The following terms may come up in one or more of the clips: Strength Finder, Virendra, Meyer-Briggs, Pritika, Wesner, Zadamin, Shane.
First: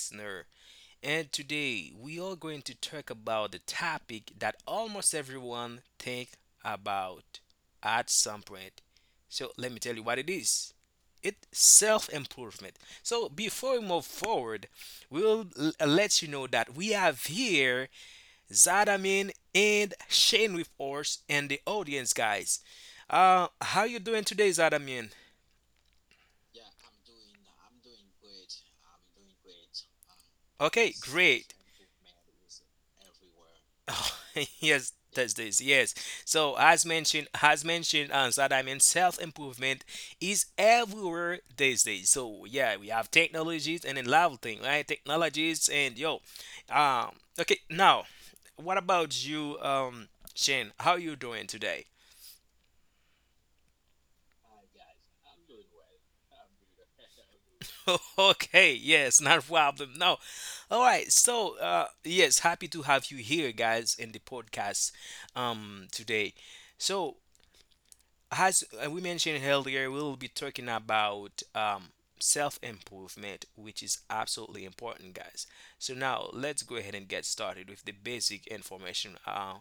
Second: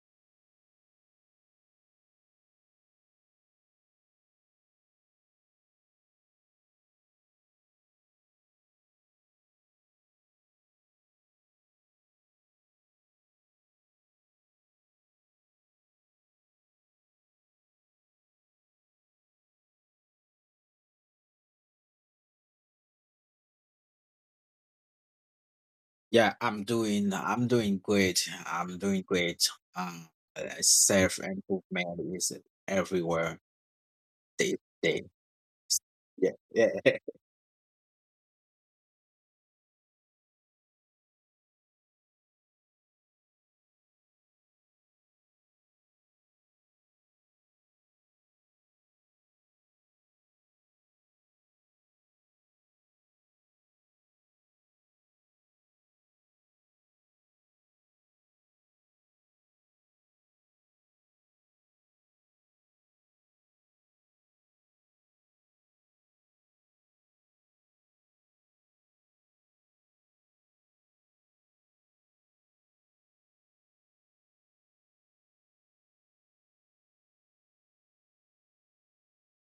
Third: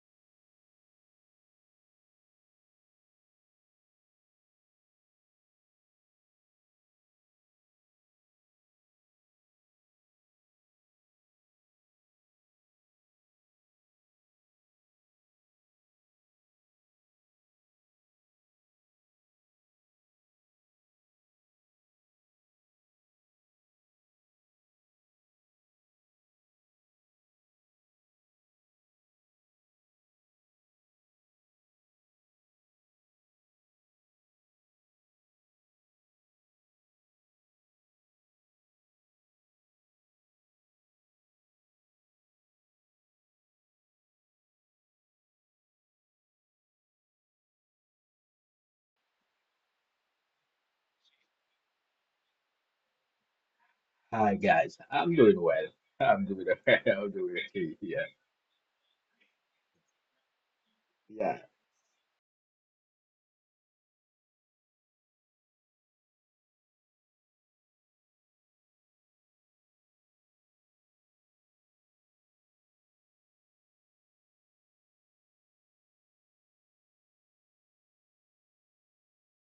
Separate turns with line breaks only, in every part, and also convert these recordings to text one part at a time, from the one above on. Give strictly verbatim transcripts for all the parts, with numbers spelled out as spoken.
Wesner, and today we are going to talk about the topic that almost everyone think about at some point. So let me tell you what it is. It's self-improvement. So before we move forward, we'll l- let you know that we have here Zadamin and Shane with us and the audience, guys. Uh, how you doing today, Zadamin?
Yeah, I'm doing I'm doing great. I'm doing great. Um,
Okay,
self
great.
improvement is everywhere
Oh,
day
yes,
day.
that's this. Yes.
Yeah,
So
yeah.
as mentioned, as mentioned, um, so that I mean, self improvement is everywhere these days. So yeah, we have technologies and a level of thing, right? Technologies and yo, um, okay. Now, what about you, um, Shane? How you doing today?
Hi guys, I'm doing well. I'm doing well. I'm doing okay. Yeah,
Okay, yes, not a problem. No. All right.
yeah.
So, uh yes, happy to have you here guys in the podcast um today. So, as uh, we mentioned earlier, we'll be talking about um self-improvement, which is absolutely important, guys. So now let's go ahead and get started with the basic information. Uh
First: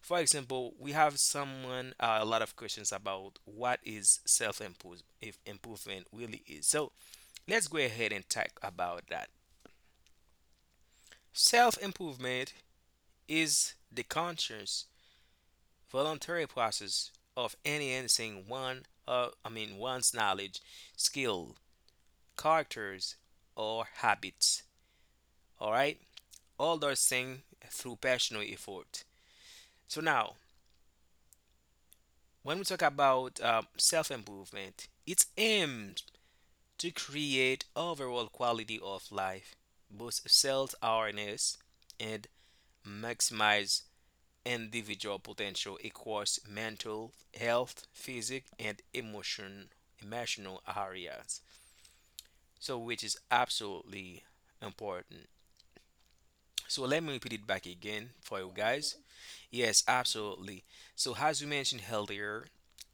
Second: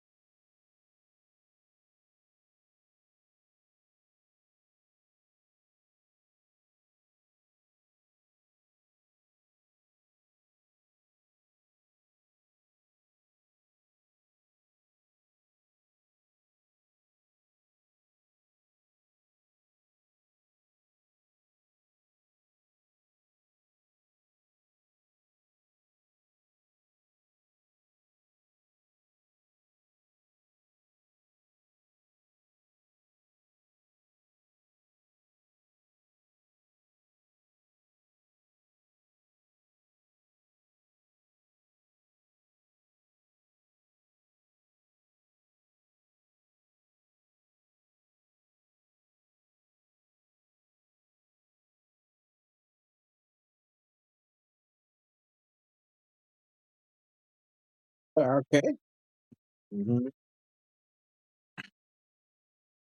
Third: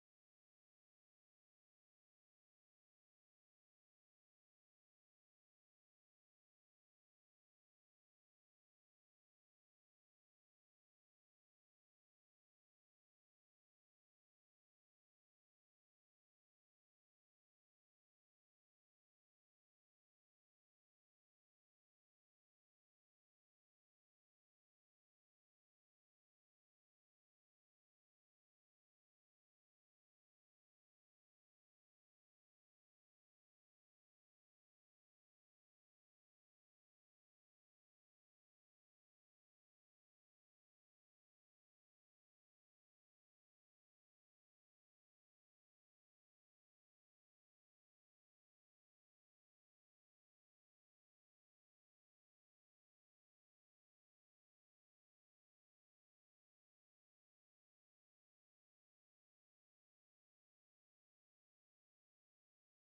For example, we have someone uh, a lot of questions about what is self-improvement really is. So let's go ahead and talk about that. Self improvement is the conscious, voluntary process of enhancing one, uh, I mean, one's knowledge, skill, characters, or habits. All right, all those things through personal effort. So now, when we talk about um, self improvement, it's aimed to create overall quality of life, boost self awareness, and maximize individual potential across mental health, physic, and emotion, emotional areas. So, which is absolutely important. So, let me repeat it back again for you
Okay.
guys. Yes,
Hmm,
absolutely. So, as we mentioned earlier,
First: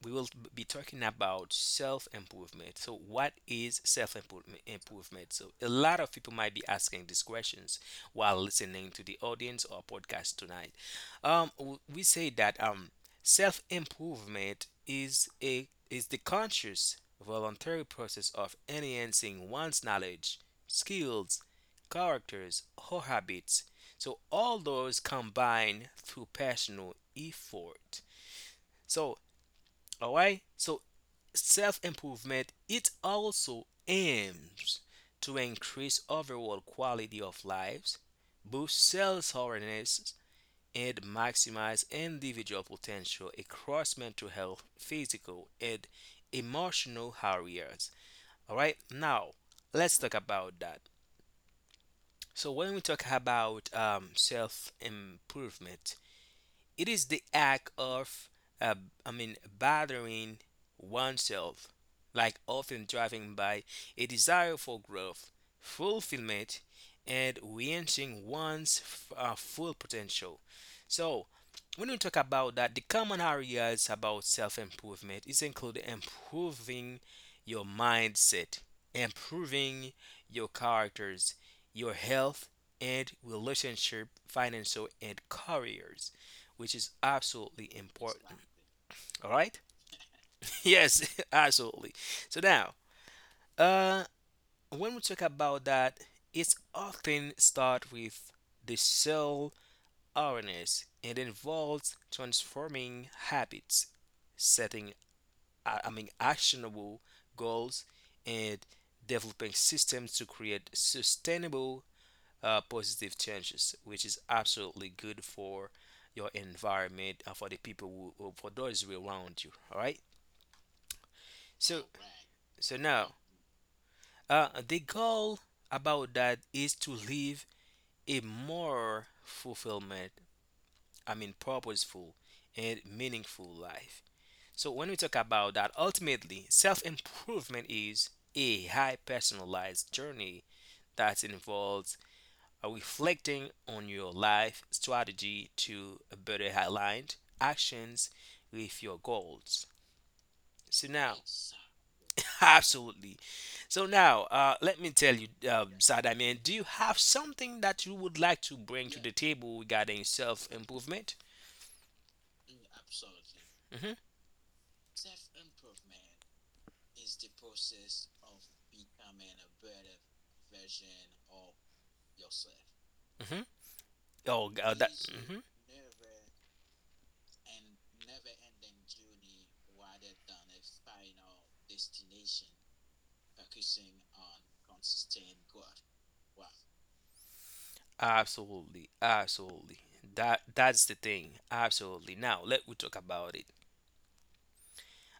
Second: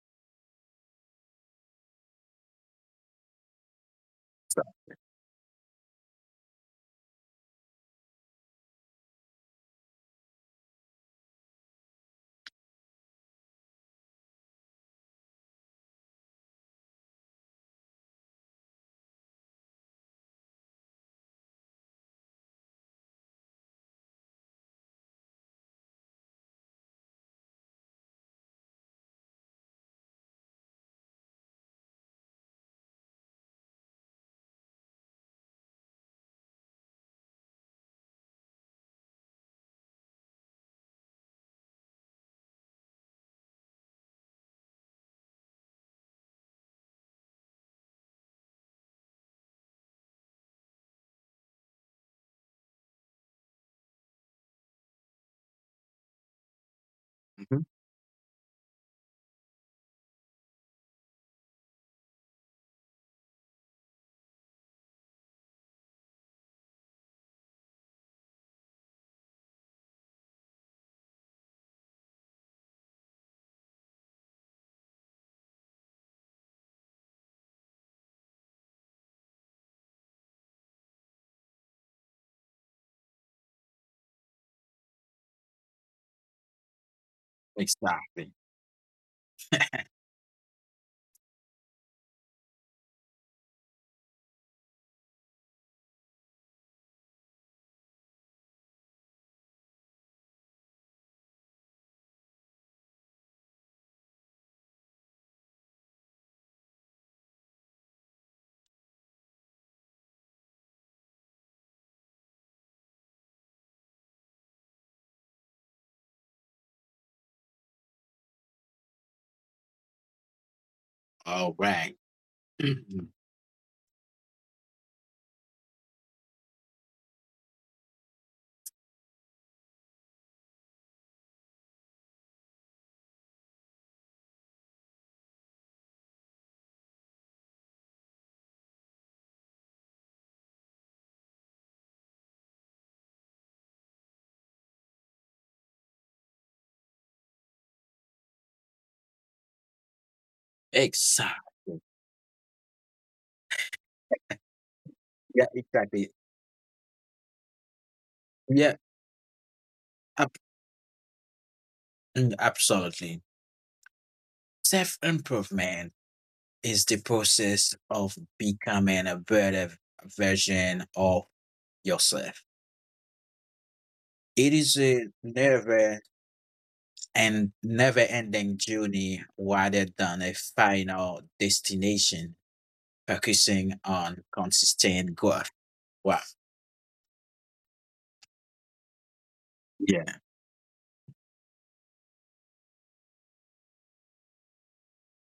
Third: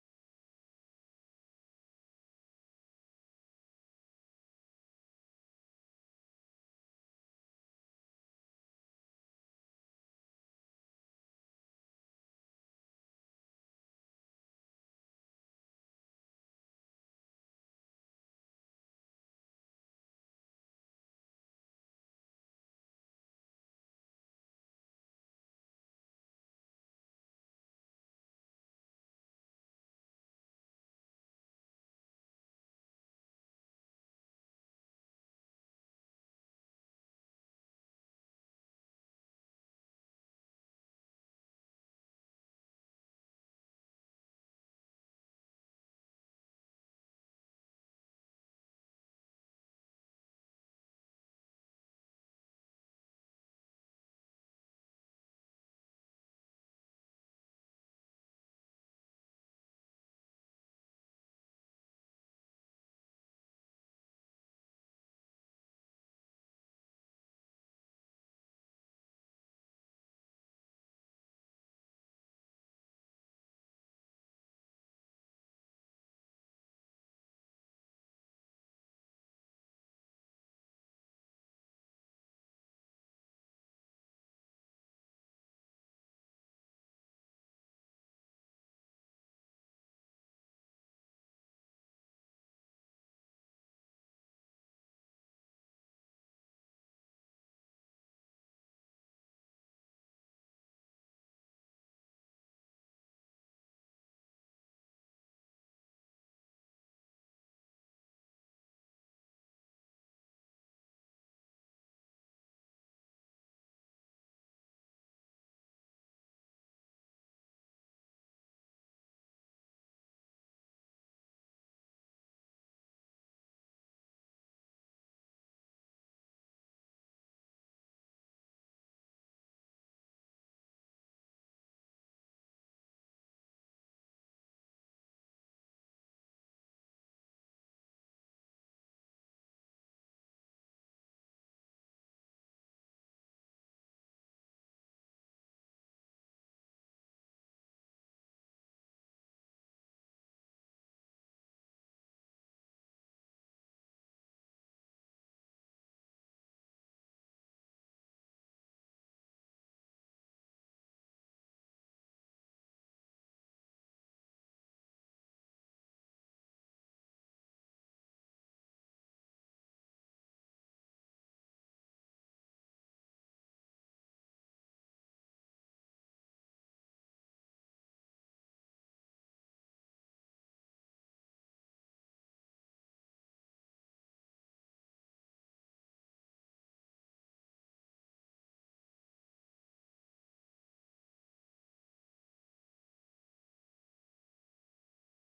we will be talking about self improvement. So, what is self improvement? So, a lot of people might be asking these questions while listening to the audience or podcast tonight. Um, w- we say that um, self improvement is a is the conscious, voluntary process of enhancing one's knowledge, skills, characters, or habits, so all those combine through personal effort. So all right. So self improvement it also aims to increase overall quality of lives, boost self awareness, and maximize individual potential across mental health, physical, and emotional areas. All right. Now let's talk about that. So when we talk about um, self improvement, it is the
hmm.
act of, uh, I mean, bothering oneself, like often driven by a desire for growth, fulfillment, and reaching one's f- uh, full potential. So, when we talk about that, the common areas about self improvement is include improving your mindset, improving your characters, your health and relationship, financial and careers, which is absolutely
Exactly.
important. All right? Yes, absolutely. So now, uh, when we talk about that, it's often start with the self awareness. It involves transforming habits, setting, uh, I mean, actionable goals, and developing systems to create sustainable uh, positive changes, which is absolutely good for your environment and for the people who, for those who are around you. All right.
All
So
right.
so
Mhm.
now, uh, the goal about that is to live a more fulfillment, I mean, purposeful and meaningful life. So when we talk about that, ultimately, self improvement is a high personalized journey that involves reflecting on your life strategy to better align actions with your goals. So now,
Exactly.
absolutely. So now, uh, let me tell you,
Yeah,
um,
exactly.
Sada man, do you have something that you would like to
Yeah,
bring to the table regarding
ab-
self improvement?
mm, absolutely.
Hmm.
Self improvement is the process of becoming a better version of yourself.
Hmm.
It
Oh,
is
uh, that.
a
Hmm.
never and never-ending journey rather than a final destination, focusing on consistent growth. Wow.
Absolutely, absolutely.
Yeah.
That that's the thing. Absolutely. Now let we talk about it.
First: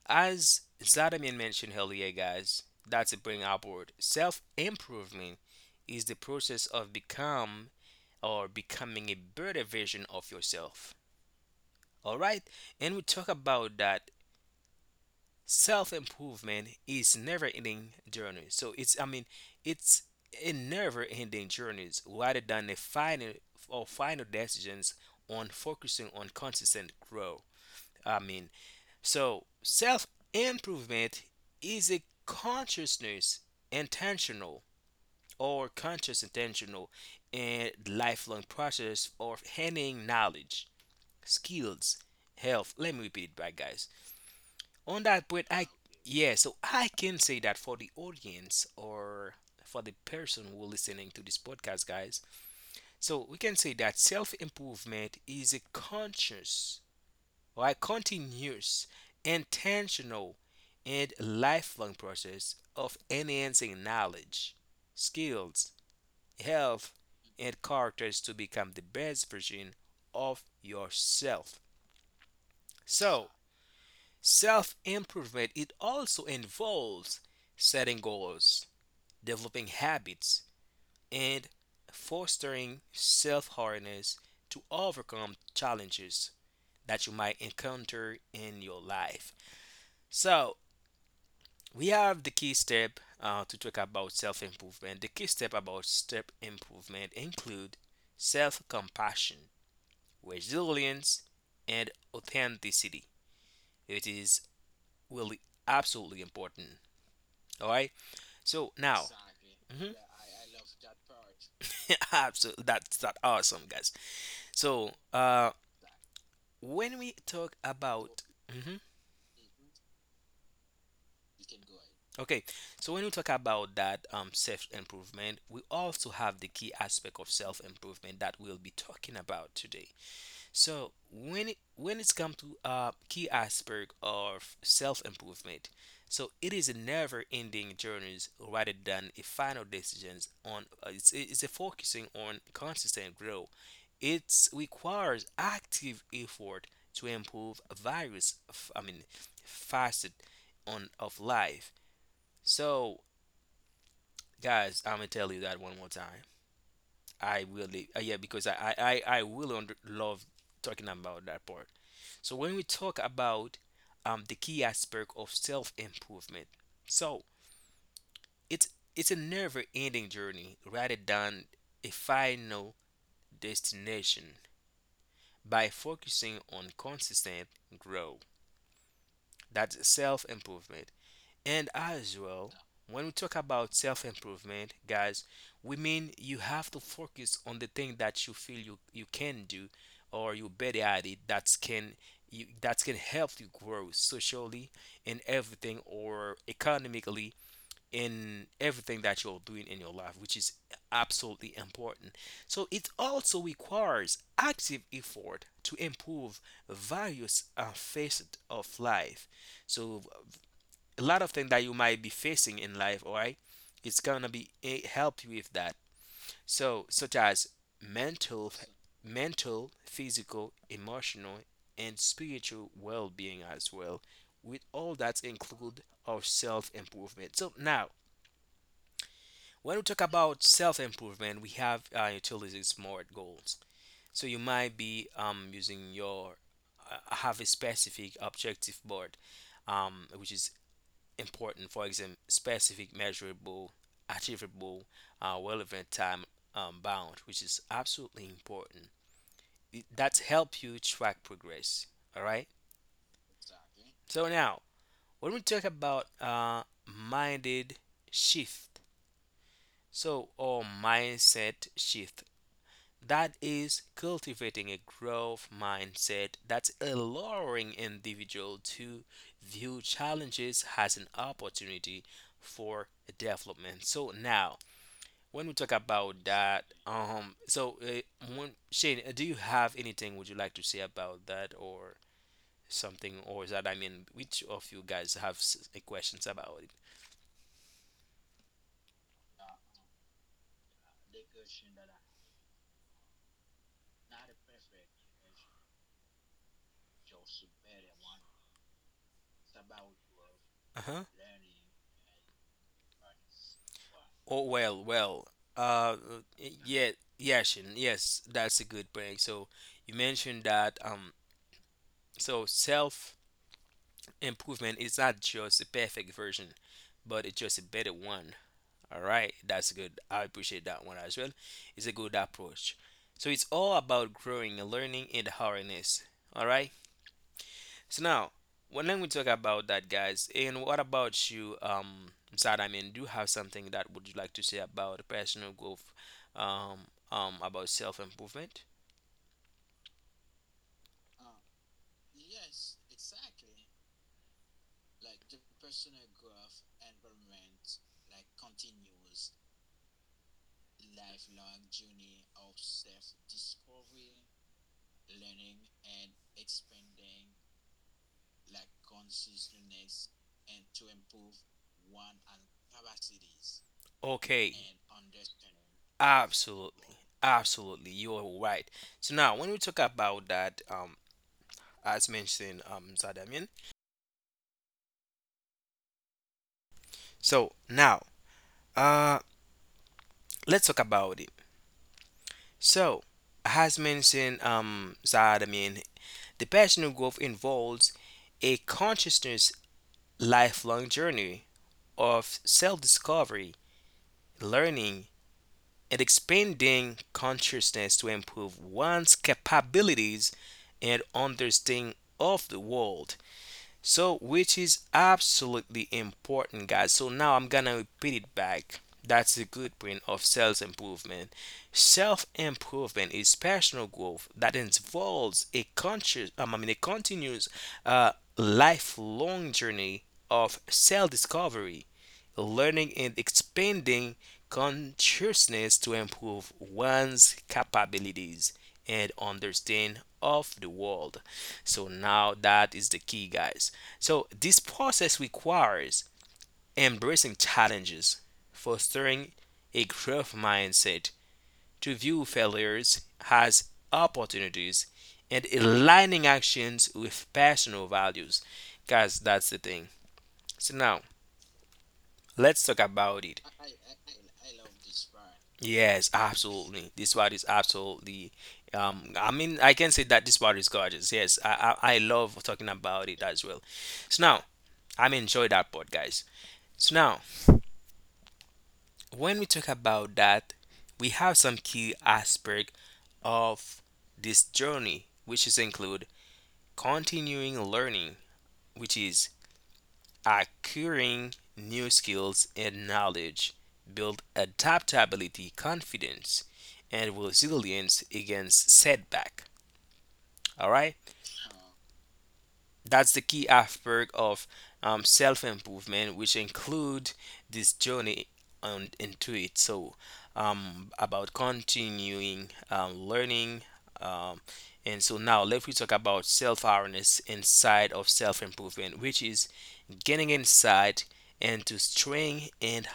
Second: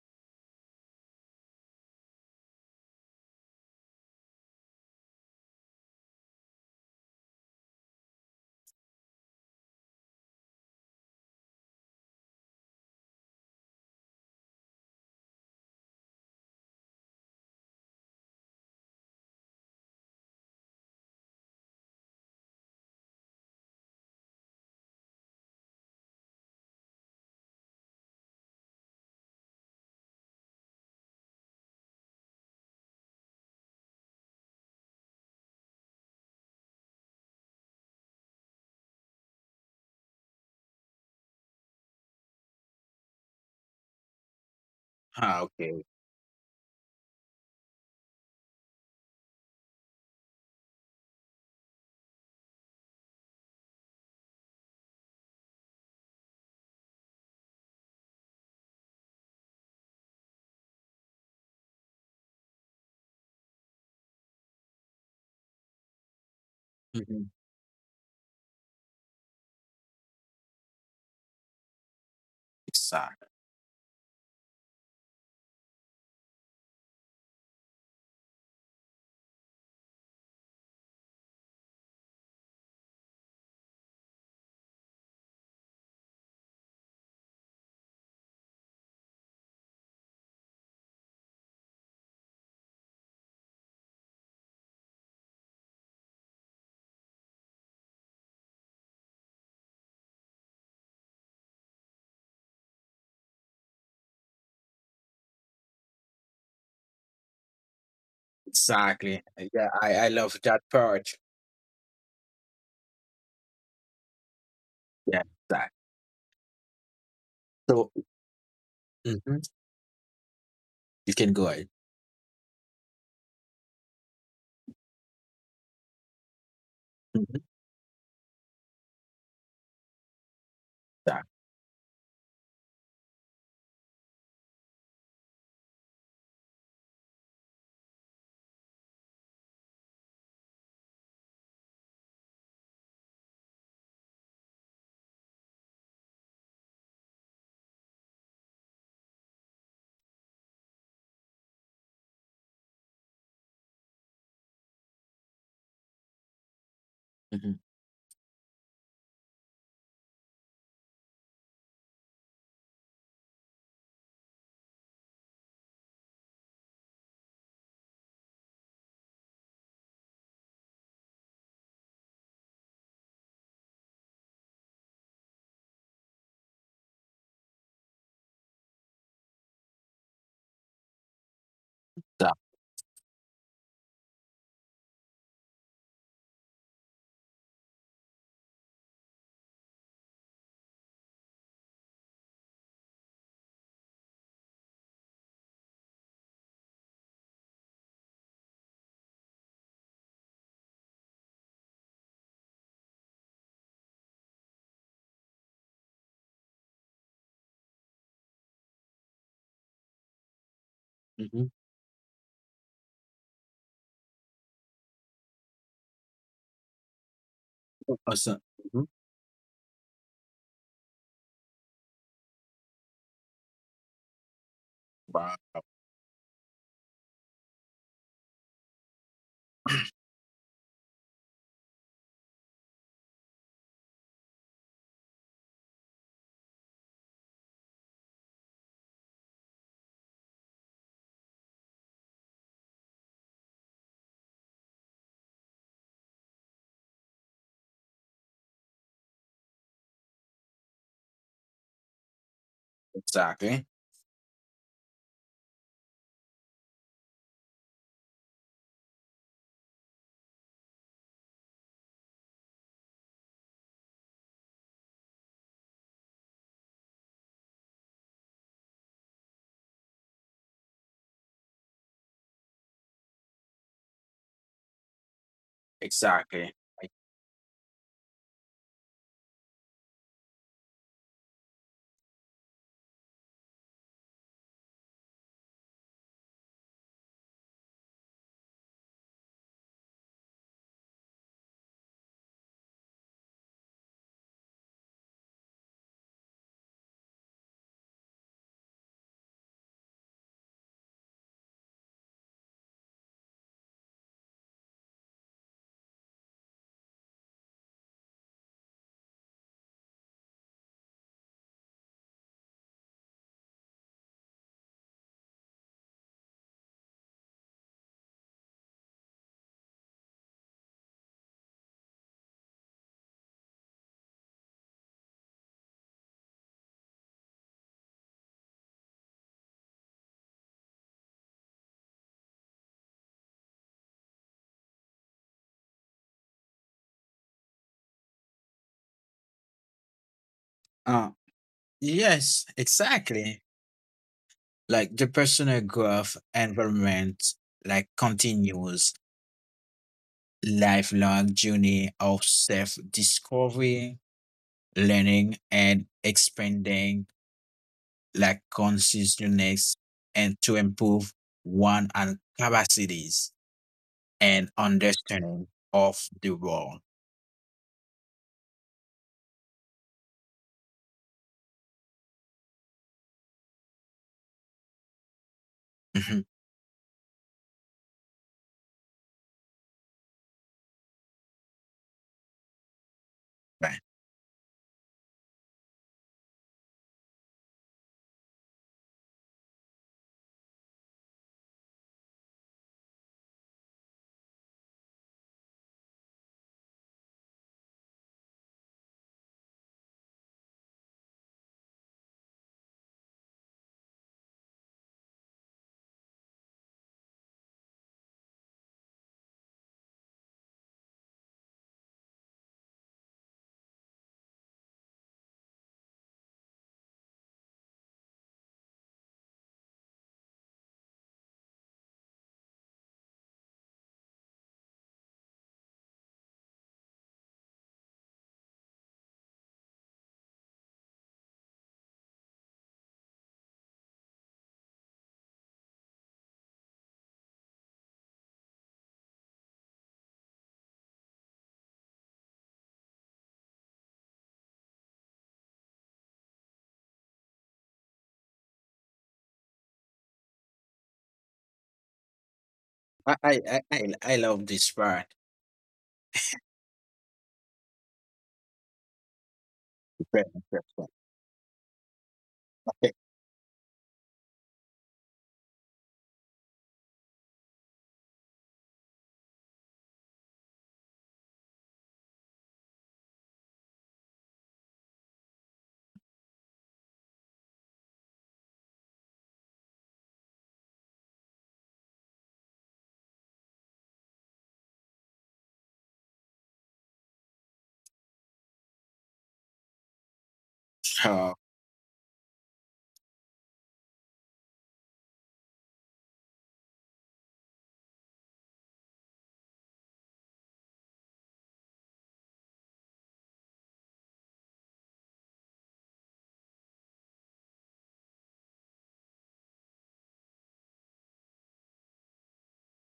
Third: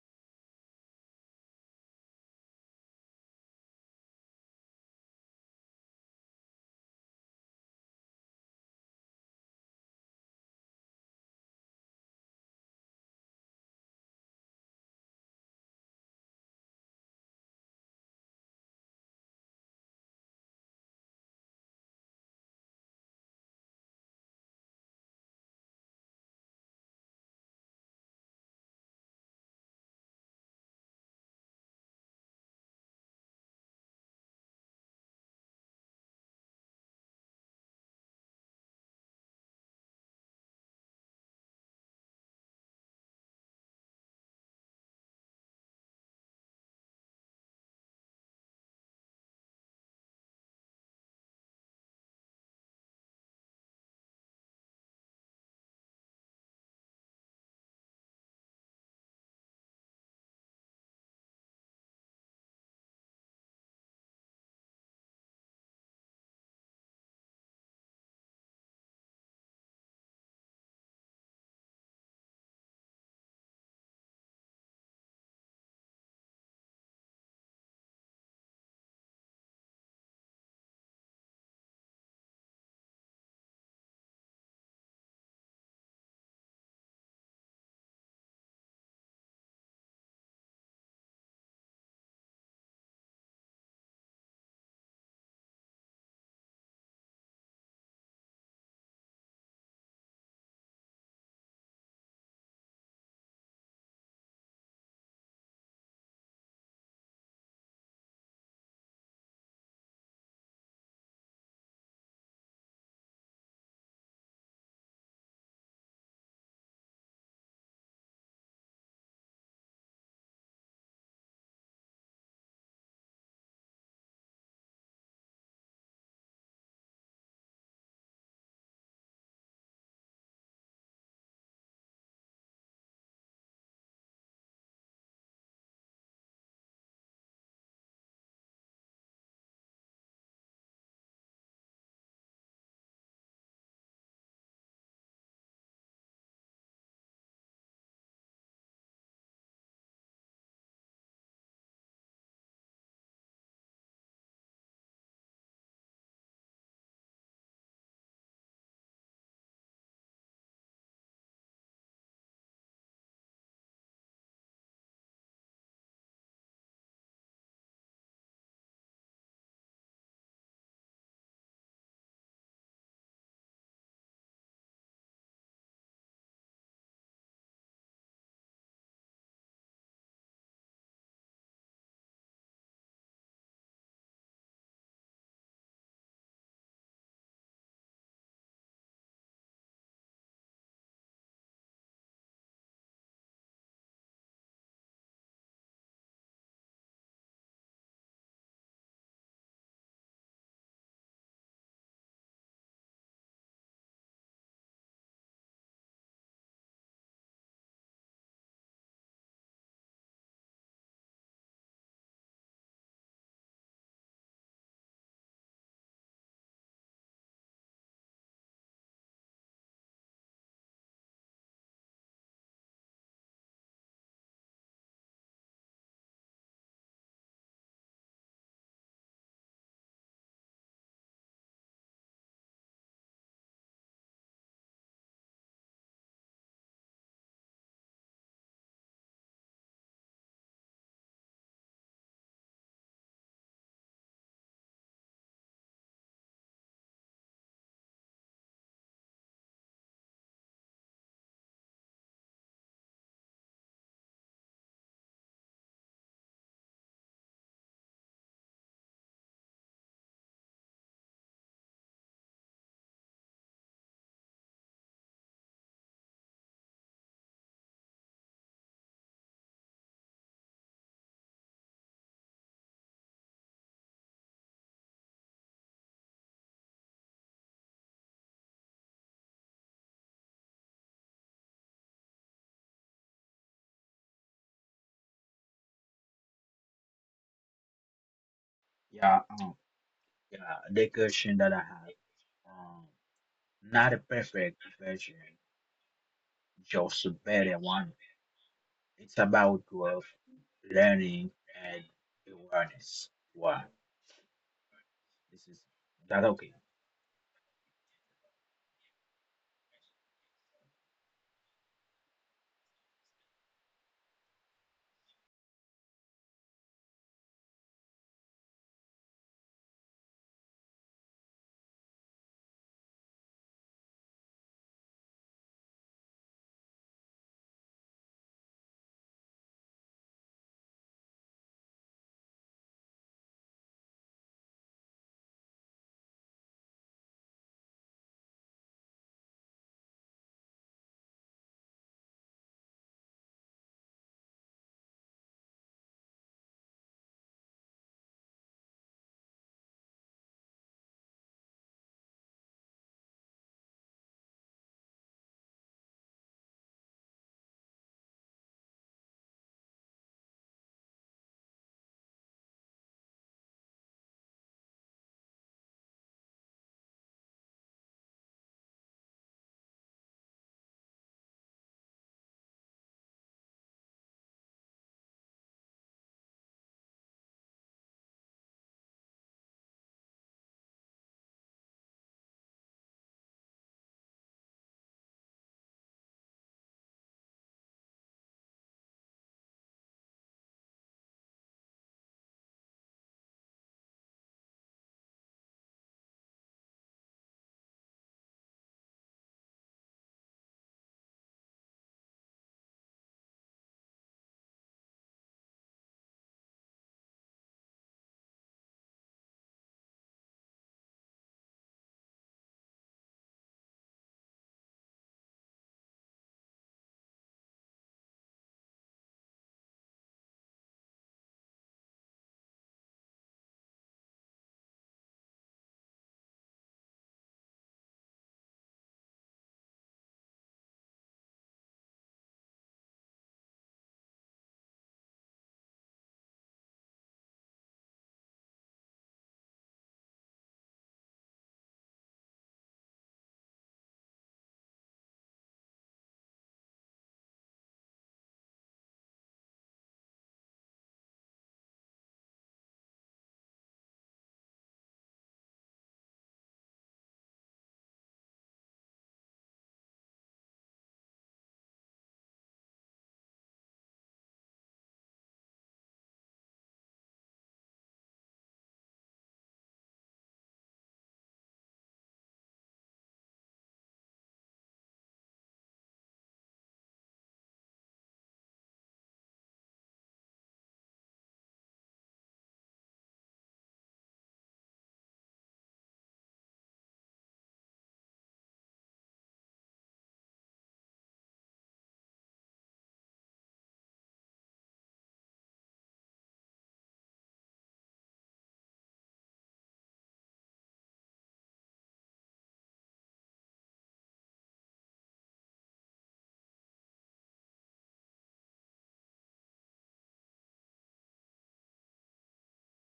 As Zadamin mentioned earlier, guys, that's a bring upward. Self improvement is the process of become or becoming a better version of yourself. All right, and we talk about that self improvement is never ending journey. So it's I mean it's a never ending journeys rather than a final or final decisions on focusing on consistent growth. I mean, so, self improvement is a consciousness, intentional or conscious intentional, and lifelong process of handing knowledge, skills, health. Let me repeat it back, guys. On that
Ah,
point, I
okay.
yeah, so I can say that for the audience or for the person who are listening to this podcast, guys. So we can say that self improvement is a conscious, right? Continuous, intentional, and lifelong process of enhancing knowledge, skills, health,
Mhm.
and characters to become the best version of yourself.
Exactly.
So, self improvement it also involves setting goals, developing habits, and fostering self awareness to overcome challenges that you might encounter in your life. So, we have the key step uh, to talk about self improvement. The key step about step improvement include self compassion, resilience, and authenticity. It is really absolutely important. All right. So now,
Exactly. Yeah, I,
mhm,
I love that part.
part. Absolutely, that's that awesome, guys. So
Yeah,
uh,
exactly.
when we talk
So
about, Mhm.
mhm, you can go ahead.
Okay, so when we talk about that, um, self improvement, we also have the key aspect of
Mhm.
self improvement that we'll be talking about today. So
Yeah.
when it, when it's come to uh, key aspect of self improvement, so it is a never ending journey rather than a final decisions on. Uh, it's, it's a focusing on consistent growth. It requires active effort to improve various, f- I mean, facets on of life. So, guys, I'm gonna tell you that one more time. I
Mhm.
really, uh, yeah, because I, I, I I really under, love talking about that part. So when we talk about um the key aspect of self improvement, so it's it's a never-ending journey rather than a final destination. By focusing on consistent growth, that's self improvement. And as
Yeah.
well, when we talk about self improvement, guys, we mean you have to focus on the thing that you feel you, you can do or you're better at it that can you, that can help you grow socially in everything or economically in everything that you're doing in your life, which is absolutely important. So it also requires active effort to improve various uh, facets of life. So a lot of things
Mhm.
that you might be facing in life, all right? It's gonna be it help you with that. So such as
Awesome.
mental,
Mhm.
mental, physical, emotional, and spiritual well-being as well. With all that
Wow.
include our self-improvement. So now, when we talk about self-improvement, we have uh, utility smart goals. So you might be um using your uh, have a specific objective board, um which is important, for example, specific, measurable, achievable, uh, relevant, time, um, bound, which is absolutely important. It- that's help you track progress, all right.
Exactly.
So now, when we talk about uh, minded shift so or mindset shift, that is cultivating a growth mindset that's allowing individual to view challenges as an opportunity for development. So now when we talk about
Exactly.
that, um, so uh, when, Shane, uh, do you have anything would you like to say about that or something, or is that I mean, which of you guys have s- questions about it?
yeah. Um, yeah. The question that I have, um, not a perfect version, just a better one. It's about growth,
Uh huh.
learning, and awareness. Wow,
Oh well, well,
this is
uh,
that okay?
yeah, yeah, Shane, yes, that's a good point. So you mentioned that um, so self improvement is not just a perfect version, but it's just a better one. All right, that's good. I appreciate that one as well. It's a good approach. So it's all about growing and learning in the harness. All right. So now, when then we talk about that, guys, and what about you, um, Zad? I mean, do you have something that would you like to say about personal growth, um, um, about self improvement?
Uh, yes, exactly. Like the personal growth environment, like continuous lifelong journey of self-discovery, learning, and expanding, like, consciousness and to improve one and capacities and
Okay.
understanding of the world.
Absolutely, absolutely, you're right. So now, when we talk about that, um, as mentioned, um, Zadamian.
Mhm.
So now, uh, let's talk about it. So, as
Right.
mentioned, um, that I mean, the personal growth involves a consciousness lifelong journey of self-discovery, learning, and expanding consciousness to improve one's capabilities and understanding of the world. So, which is absolutely important, guys. So, now I'm gonna repeat it back. That's the good point of self improvement. Self improvement is personal growth that involves a conscious, um, I mean, a continuous, uh, lifelong journey of self discovery, learning, and expanding consciousness to improve one's capabilities and understanding of the world. So now that is the key, guys. So this process requires embracing challenges, fostering a growth mindset to view failures as opportunities, and aligning actions with personal values. Guys, that's the thing. So now let's talk
I,
about
I
it.
i i I love this part.
Yes, absolutely. This part is absolutely. Um, I mean, I can say that
Very
this part is
interesting.
gorgeous. Yes, I, I I love talking
Okay.
about it as well. So now I'm enjoying that part, guys. So now when we talk about that, we have some key aspect of this journey, which is include continuing learning, which is acquiring new skills and knowledge, build adaptability, confidence, and resilience against setback. All right.
So,
That's the key aspect of um, self improvement, which include this journey on, into it. So, um, about continuing um, learning. Um, and so now let me talk about self awareness inside of self improvement, which is getting insight into strength and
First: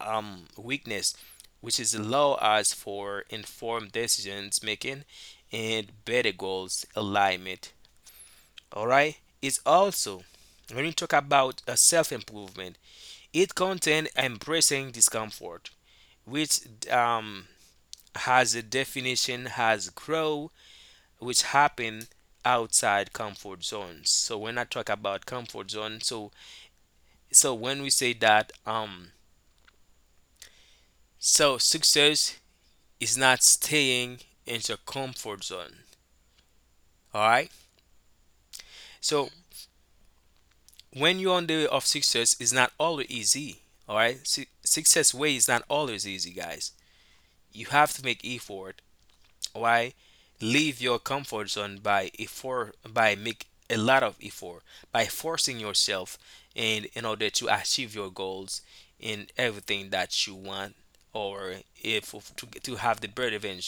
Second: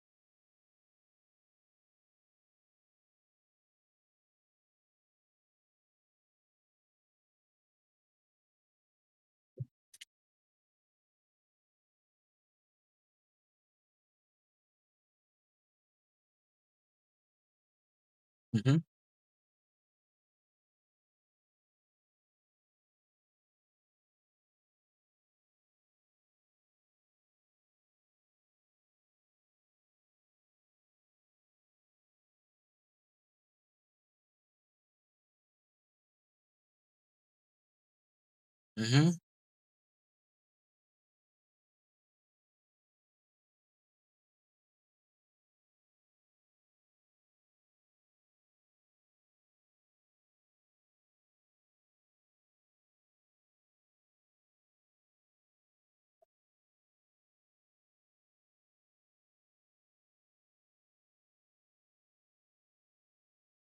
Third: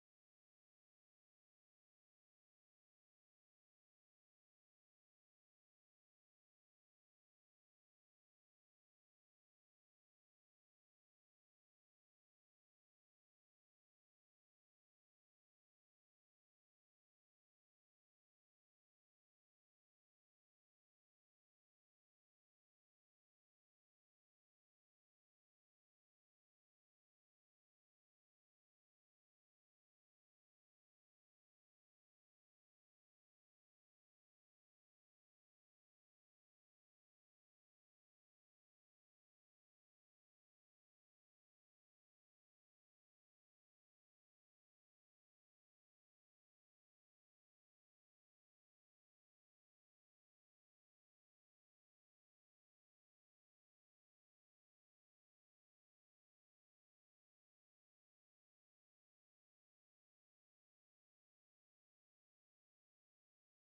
um, weakness, which is allow us for informed decisions making and better goals alignment. All right. It's also when you talk about uh, self-improvement, it contains embracing discomfort which um, has a
mhm,
definition has grow, which happen outside comfort zones. So when I talk about comfort zone, so so when we say that um so success is not staying in your comfort zone. All right.
mhm,
So when you're on the way of success, it's not always easy. All right. Su- success way is not always easy, guys. You have to make effort. Why? Leave your comfort zone by effort, by make a lot of effort, by forcing yourself, in in order to achieve your goals, in everything that you want, or if to, to have the better version,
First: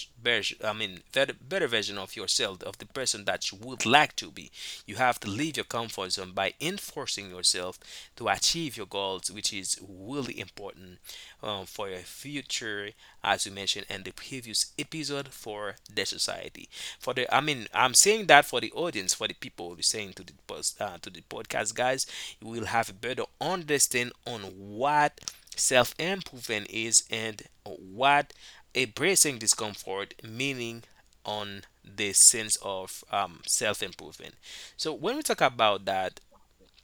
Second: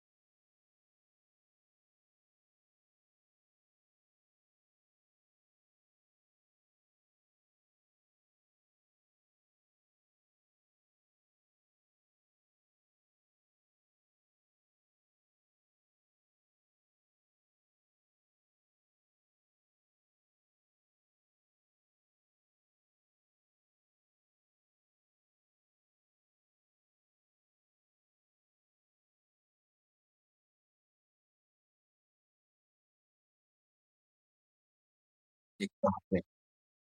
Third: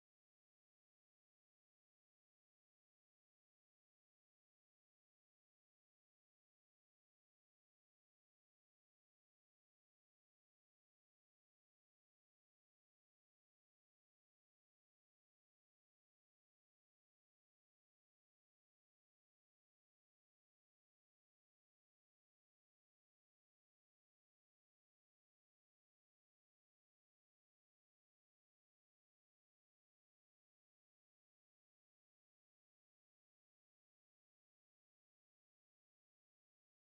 I mean, better, better version of yourself, of the person that you would like to be, you have to leave your comfort zone by enforcing yourself to achieve your goals, which is really important um, for your future, as we mentioned in the previous episode, for the society. For the, I mean, I'm saying that for the audience, for the people listening to the post, uh, to the podcast, guys, you will have a better understanding on what self improvement is and what embracing discomfort meaning on the sense of um, self improvement. So when we talk about
exactly.
that,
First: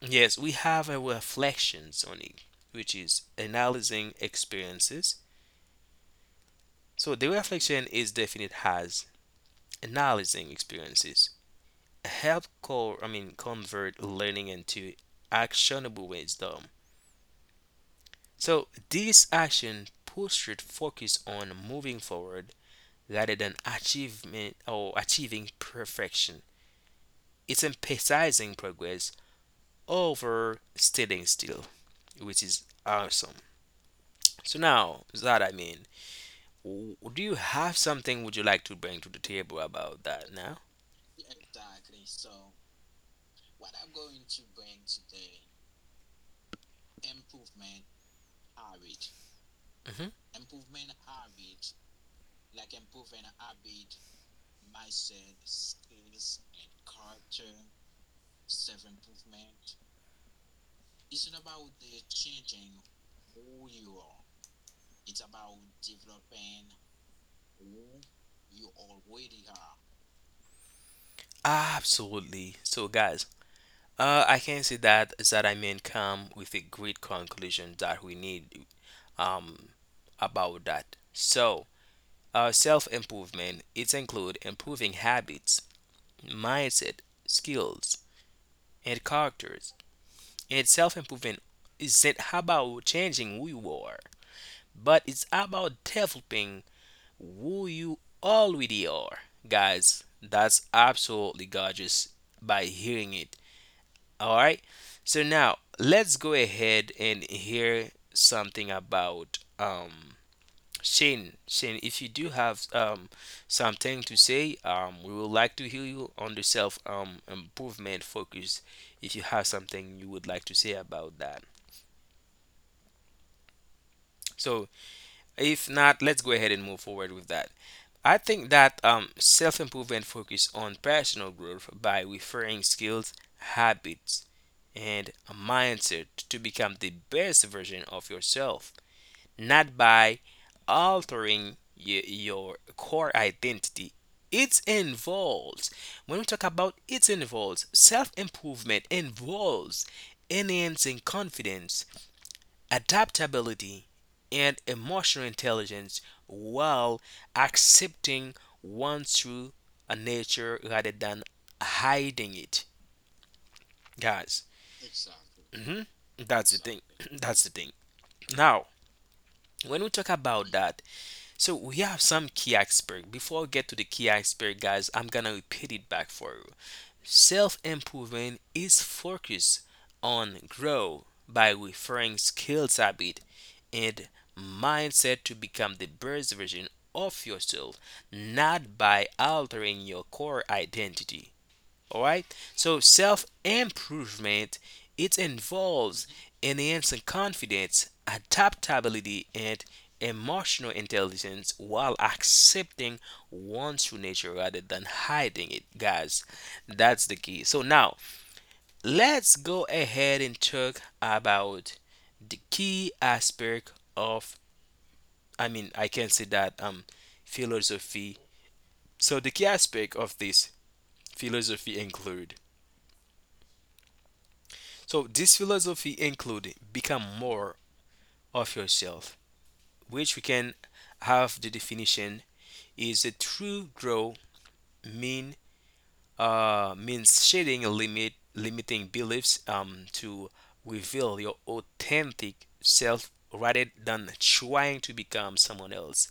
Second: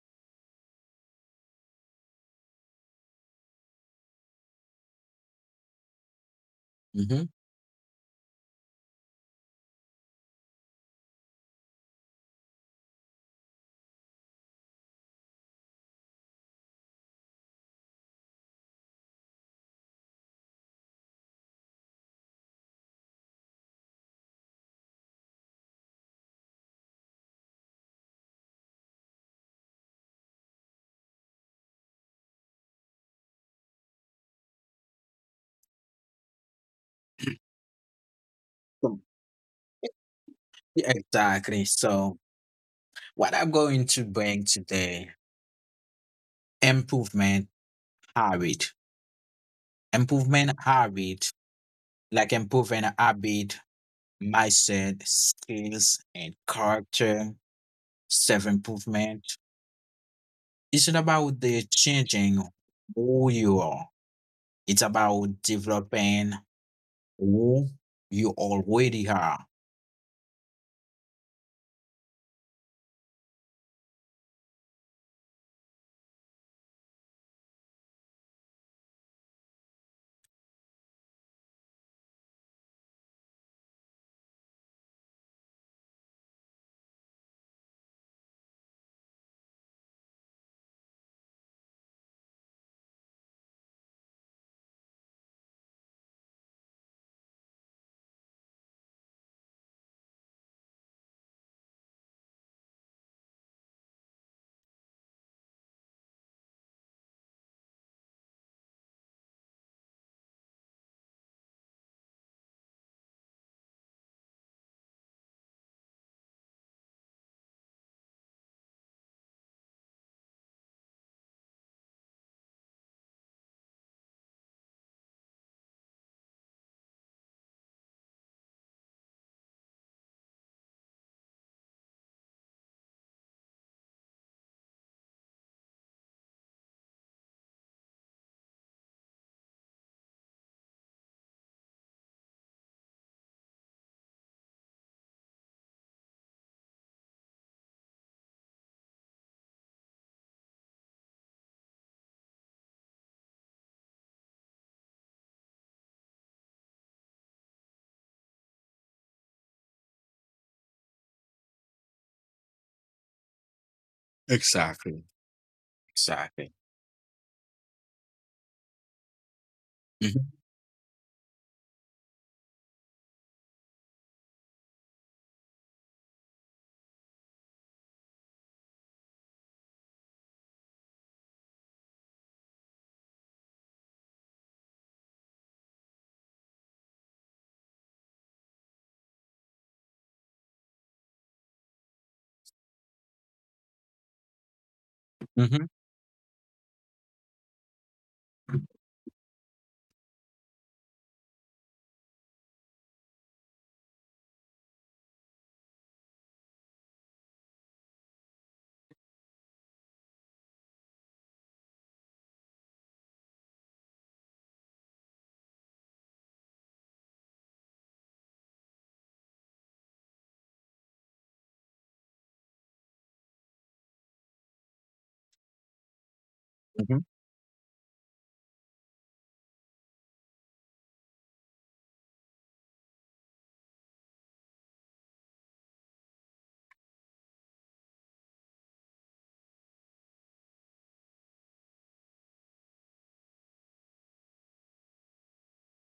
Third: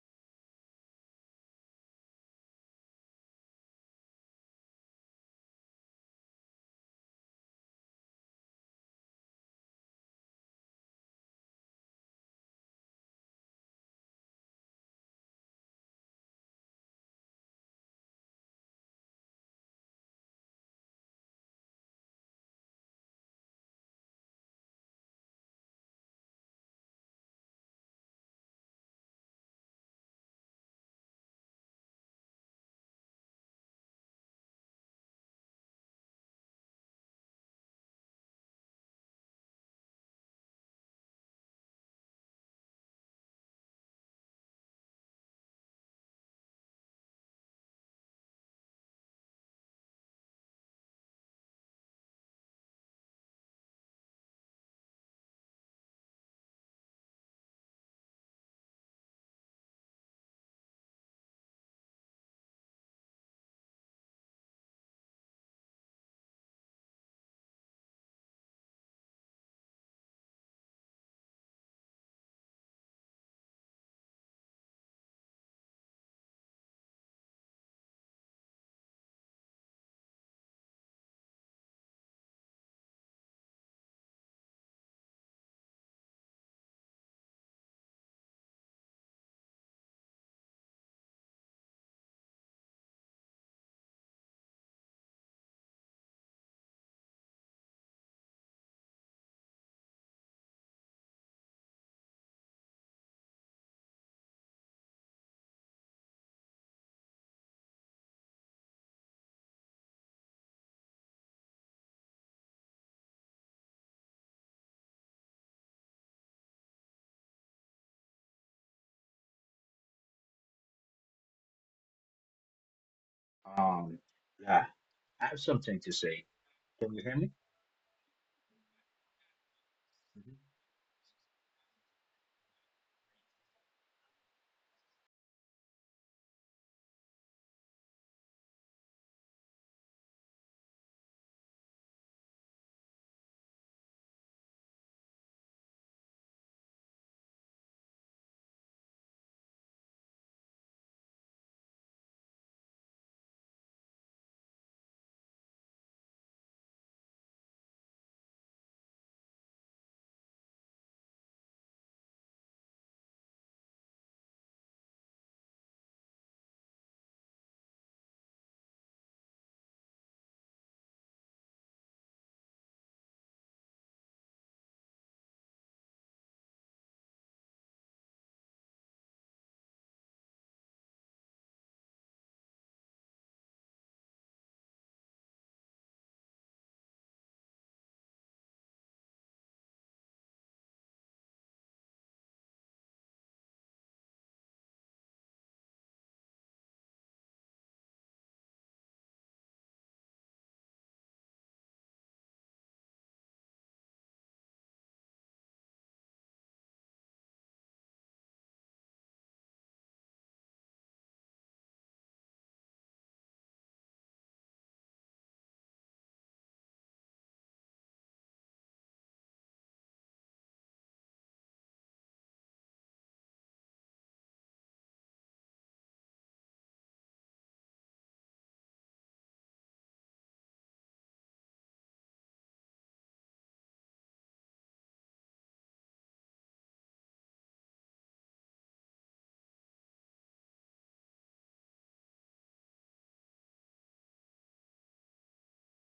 yes, we have a reflections on it, which is analyzing experiences. So the
Mhm.
reflection is definite as analyzing experiences help co- I mean convert learning into actionable wisdom. So this action pursued focus on moving forward rather than achievement or achieving perfection. It's emphasizing progress over standing still, which is awesome. So now, that I mean, w- do you have something would you like to bring
So,
to the table about that now?
yeah, exactly, so what I'm going to bring today, improvement habit.
Hmm.
Improvement habit, like improving a habit, mindset, skills, and character, self-improvement. It's not about the changing who you are. It's about developing who you already are.
Absolutely. So, guys, uh, I can say that that I mean come with a great conclusion that we need um about that. So, uh, self improvement, it include improving habits, mindset, skills, and characters. And self improvement isn't about changing who you are, but it's about developing who you already are. Guys, that's absolutely gorgeous by hearing it. All right. So now let's go ahead and hear something about um Shane. Shane, if you do have um, something to say, um, we would like to hear you on the self um, improvement focus. If you have something you would like to say about that,
Um,
so
yeah. I have
if
something
not,
to
let's go
say.
ahead and move
Can
forward
you hear
with
me?
that. I think that um, self improvement
Mhm.
focus on personal growth by referring skills, habits, and a mindset to become the best version of yourself, not by altering y- your core identity. It involves, when we talk about it involves, self improvement involves enhancing confidence, adaptability, and emotional intelligence while accepting one's true uh, nature rather than hiding it, guys.
Exactly.
Hmm. That's the
Exactly.
thing. That's the thing. Now, when we talk about
Hmm,
that, so we have some key iceberg. Before I get to the key iceberg, guys, I'm gonna repeat it back for you. Self improvement is focused on grow by referring skills, habit, and mindset to become the best version of yourself, not by altering your core identity. All right. So self improvement, it
hmm,
involves enhancing confidence, adaptability, and emotional intelligence while accepting one's true nature rather than hiding it, guys. That's the key. So now let's go ahead and talk about the key aspect of, I mean I can say that, um philosophy. So the key aspect of this philosophy include, so this philosophy include become
hmm.
more of yourself, which we can have the definition is a true grow, mean uh, means shedding limit limiting beliefs um, to reveal your authentic self rather than trying to become someone else.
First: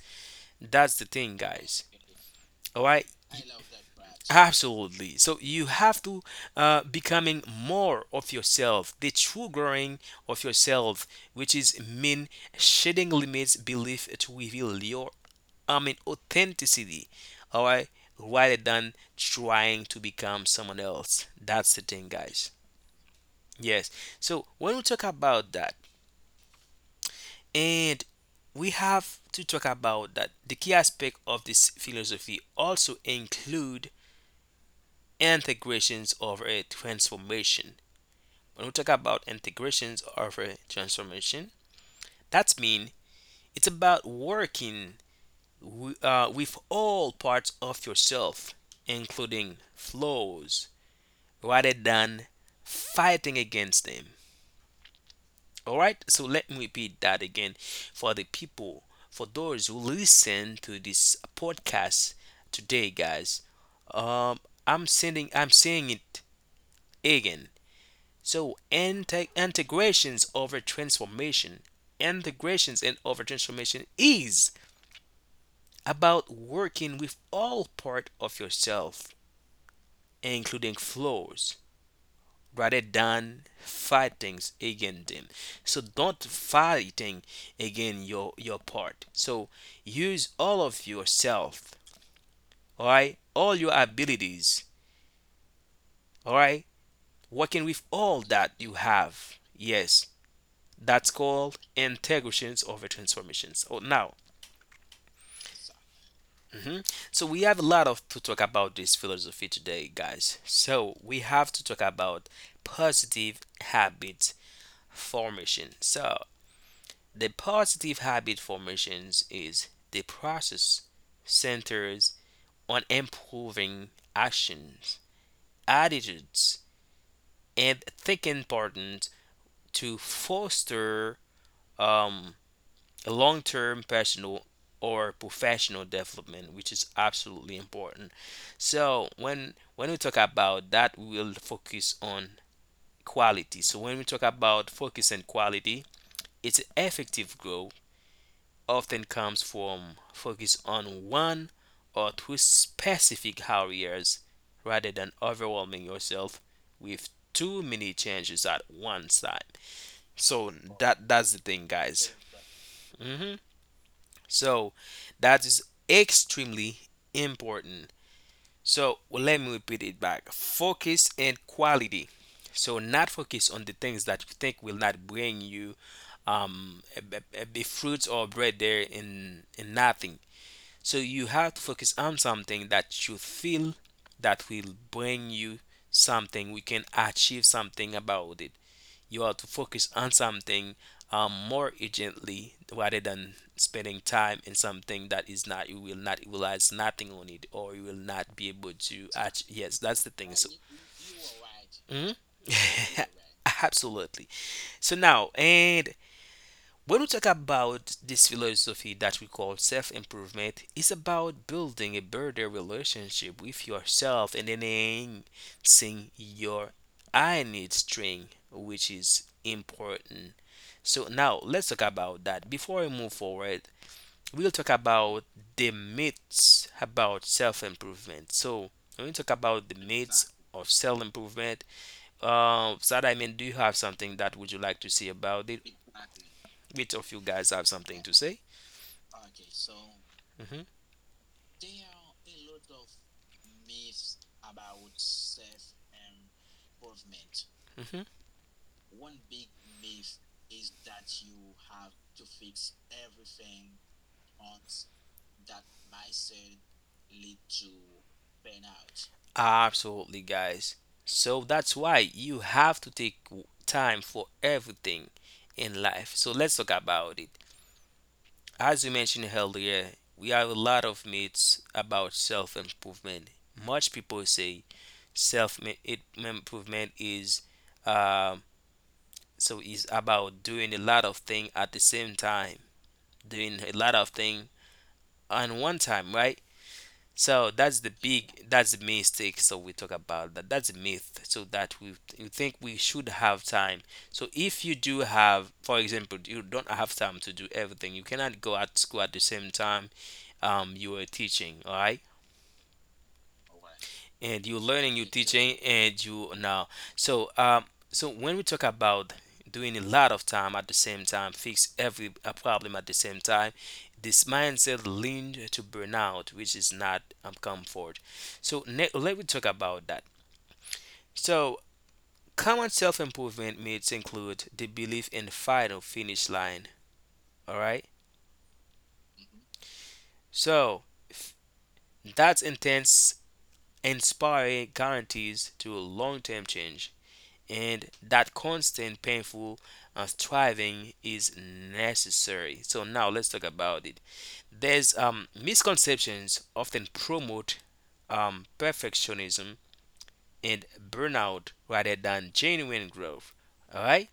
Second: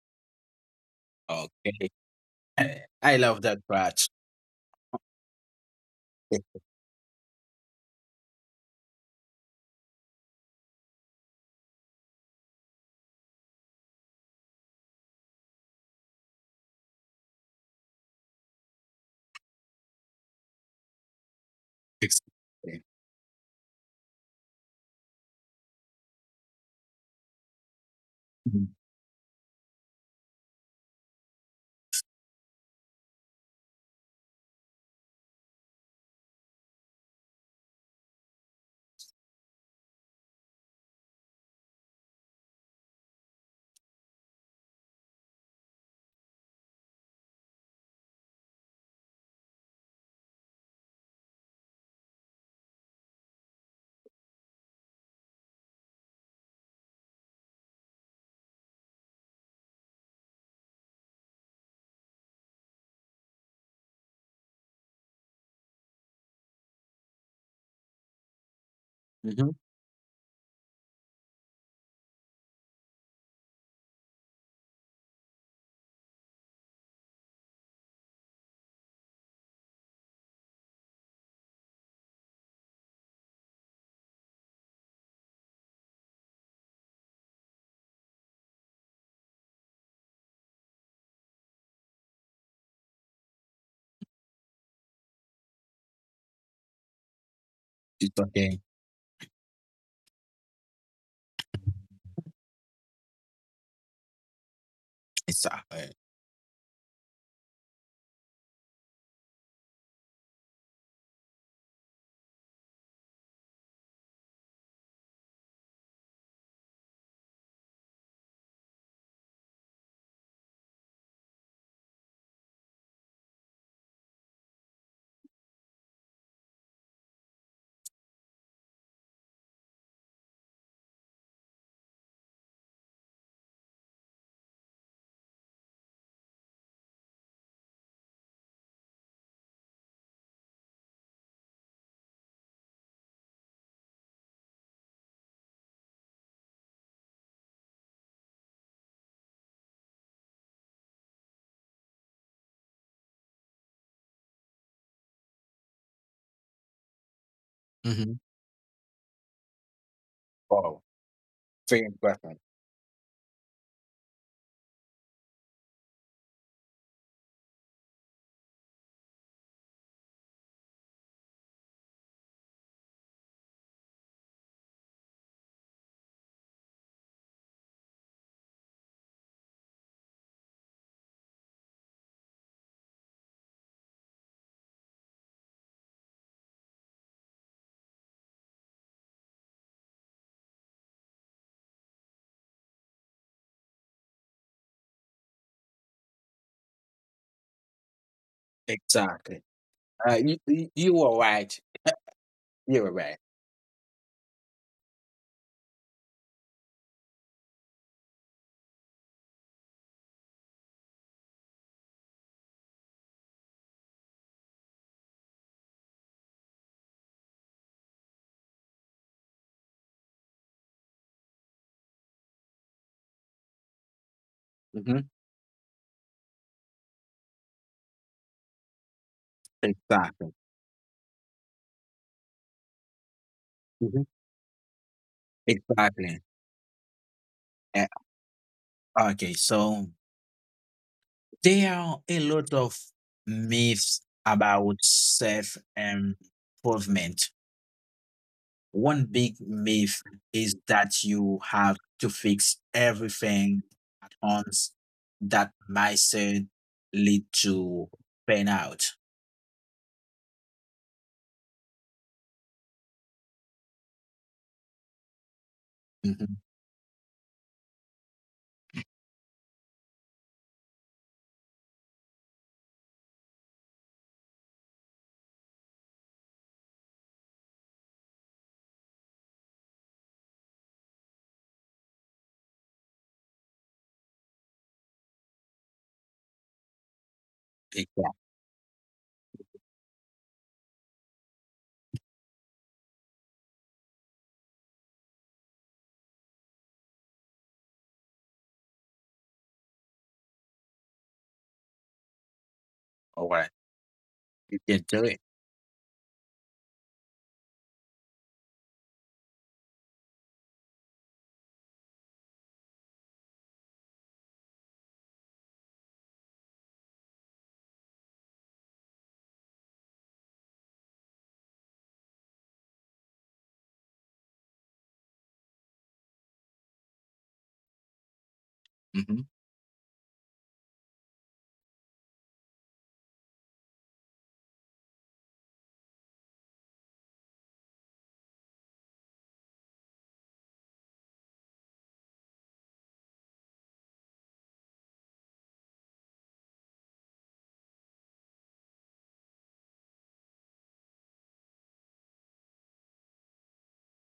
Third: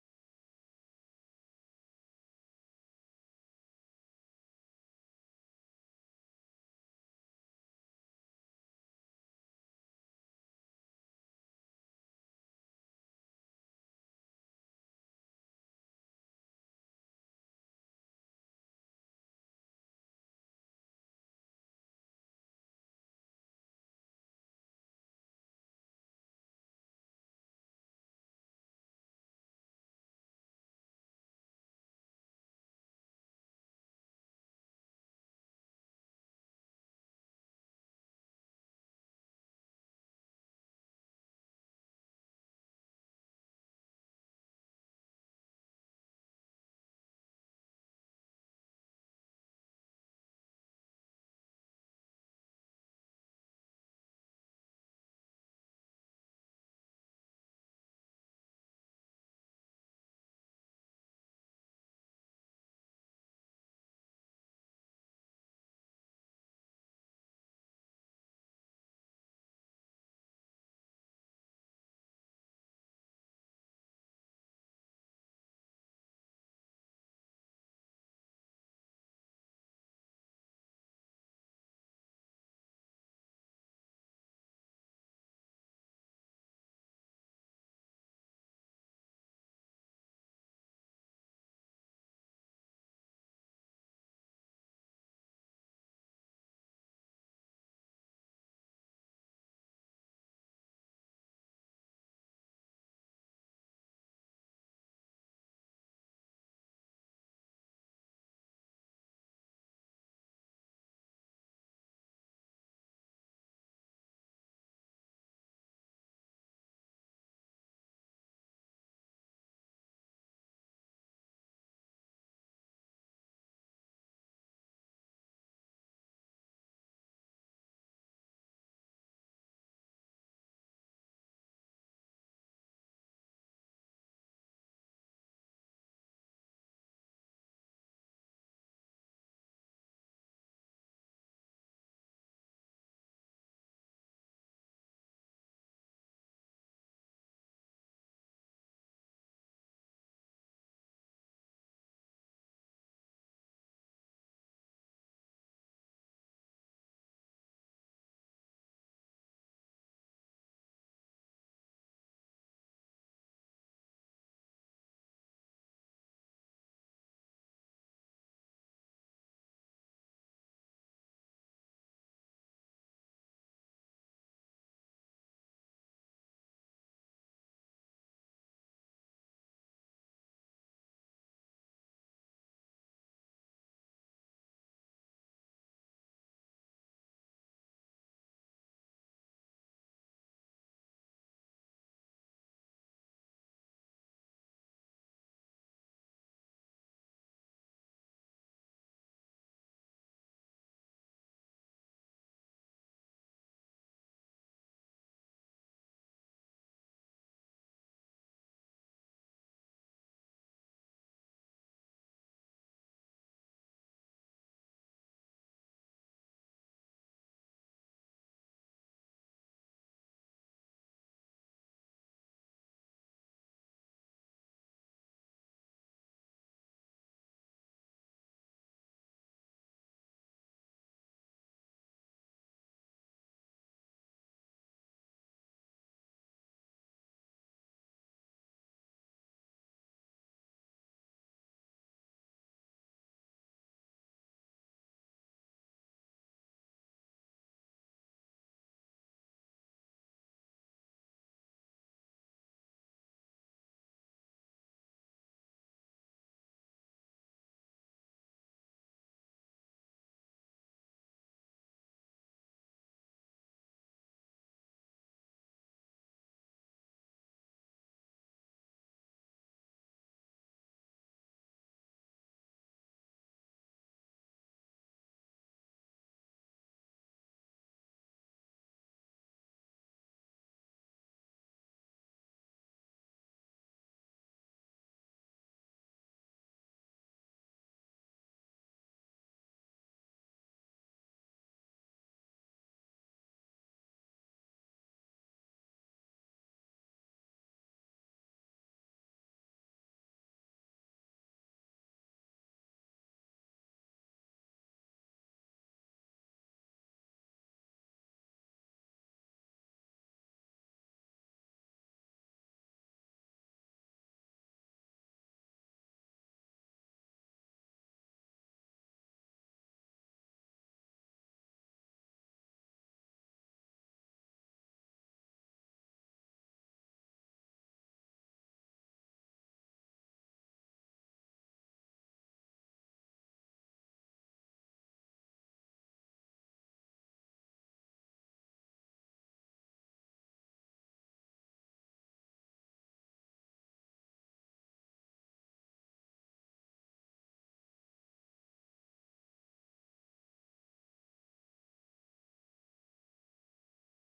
That's the thing, guys.
Okay. I
All right.
I love that part.
Absolutely. So you have to uh, becoming more of yourself, the true growing of yourself, which is mean shedding limits belief to reveal your, I mean, authenticity. All right, rather than trying to become someone else. That's the thing, guys.
Exactly.
Yes. So when we talk about that, and
Mhm.
we have to talk about that the key aspect of this philosophy also include integrations of a transformation. When we talk about integrations of a transformation, that means it's about working wi- uh, with all parts of yourself, including flaws, rather than fighting against them. All right, so let me repeat that again for the people, for those who listen to this podcast today, guys. Um, I'm sending, I'm saying it again. So inte-
Mhm.
integrations over transformation, integrations and over transformation is about working with all part of yourself, including flaws, rather than fighting against them. So don't fighting against your your part. So use all of yourself, all right, all your abilities, all right, working with
It's
all that
okay.
you have. Yes, that's called integrations over transformations. Oh, now,
Exactly.
mhm. So we have a lot of to talk about this philosophy today, guys. So we have to talk about positive habit formation. So the positive habit formations is the process centers on improving actions, attitudes, and thinking patterns to foster um, a long-term personal or professional development, which is absolutely important. So when when we talk about that, we will focus on quality. So when we talk about focus and quality, its effective growth often comes from focus on one or two specific areas rather than overwhelming yourself with too many
Mhm.
changes at one time. So
Wow.
that that's the thing,
Very
guys.
important.
Mhm. So that is extremely important. So well, let me repeat it back. Focus and quality. So not focus on the things that you think will not bring you um a, a, a fruits or bread there in in nothing. So you have to focus on something that you feel that will bring you something. We can achieve something about it. You have to focus on something um, more urgently rather than spending time in something that is not, you will not realize nothing on it, or you will not be able to
Exactly.
act. Yes, that's
Uh,
the
you,
thing. So
you you were right.
mhm.
You were right.
Absolutely. So now, and when we talk about this philosophy that we call self improvement, it's about building a better relationship with yourself and enhancing your innate strength, which is important. So, now let's talk about that. Before we move forward, we'll talk
Hmm.
about the myths about self improvement. So, when we talk about the
Exactly.
myths of self improvement, uh, Sada, do you have
Mhm.
something that would you like to say about it?
Exactly.
Which of you guys have
Uh,
something to say?
okay, so
Hmm.
there are a lot of myths about self improvement.
Hmm.
One big myth is that you have to fix everything at once. That mindset lead to burnout.
Absolutely, guys. So that's why you have to take w- time for everything in life.
Mhm.
So let's talk about it. As we mentioned earlier, we have a lot of myths about self improvement. Much people say self improvement is um, so is about doing a lot of things at the same time, doing a lot of things on one time, right? So that's the
Exactly.
big, that's the mistake. So we talk about that. That's a myth. So that we you think we should have time. So if you do have, for example, you don't have time to do everything. You cannot go at school at the same time um you are teaching. All right,
All right.
and
You
you're
can
learning,
do
you're
it.
teaching, and you now. So, um, so when we talk about doing a lot of time at the same time, fix every uh, problem at the same time, this mindset leaned to burnout, which is not um, comfort. So, ne- let me talk about that. So, common self-improvement myths include the belief in the final finish line. All right.
Mhm.
So, that's intense, inspiring guarantees to long-term change, and that constant painful uh, striving is necessary. So now let's talk about it. There's um, misconceptions often promote um, perfectionism and burnout rather than genuine growth. All right.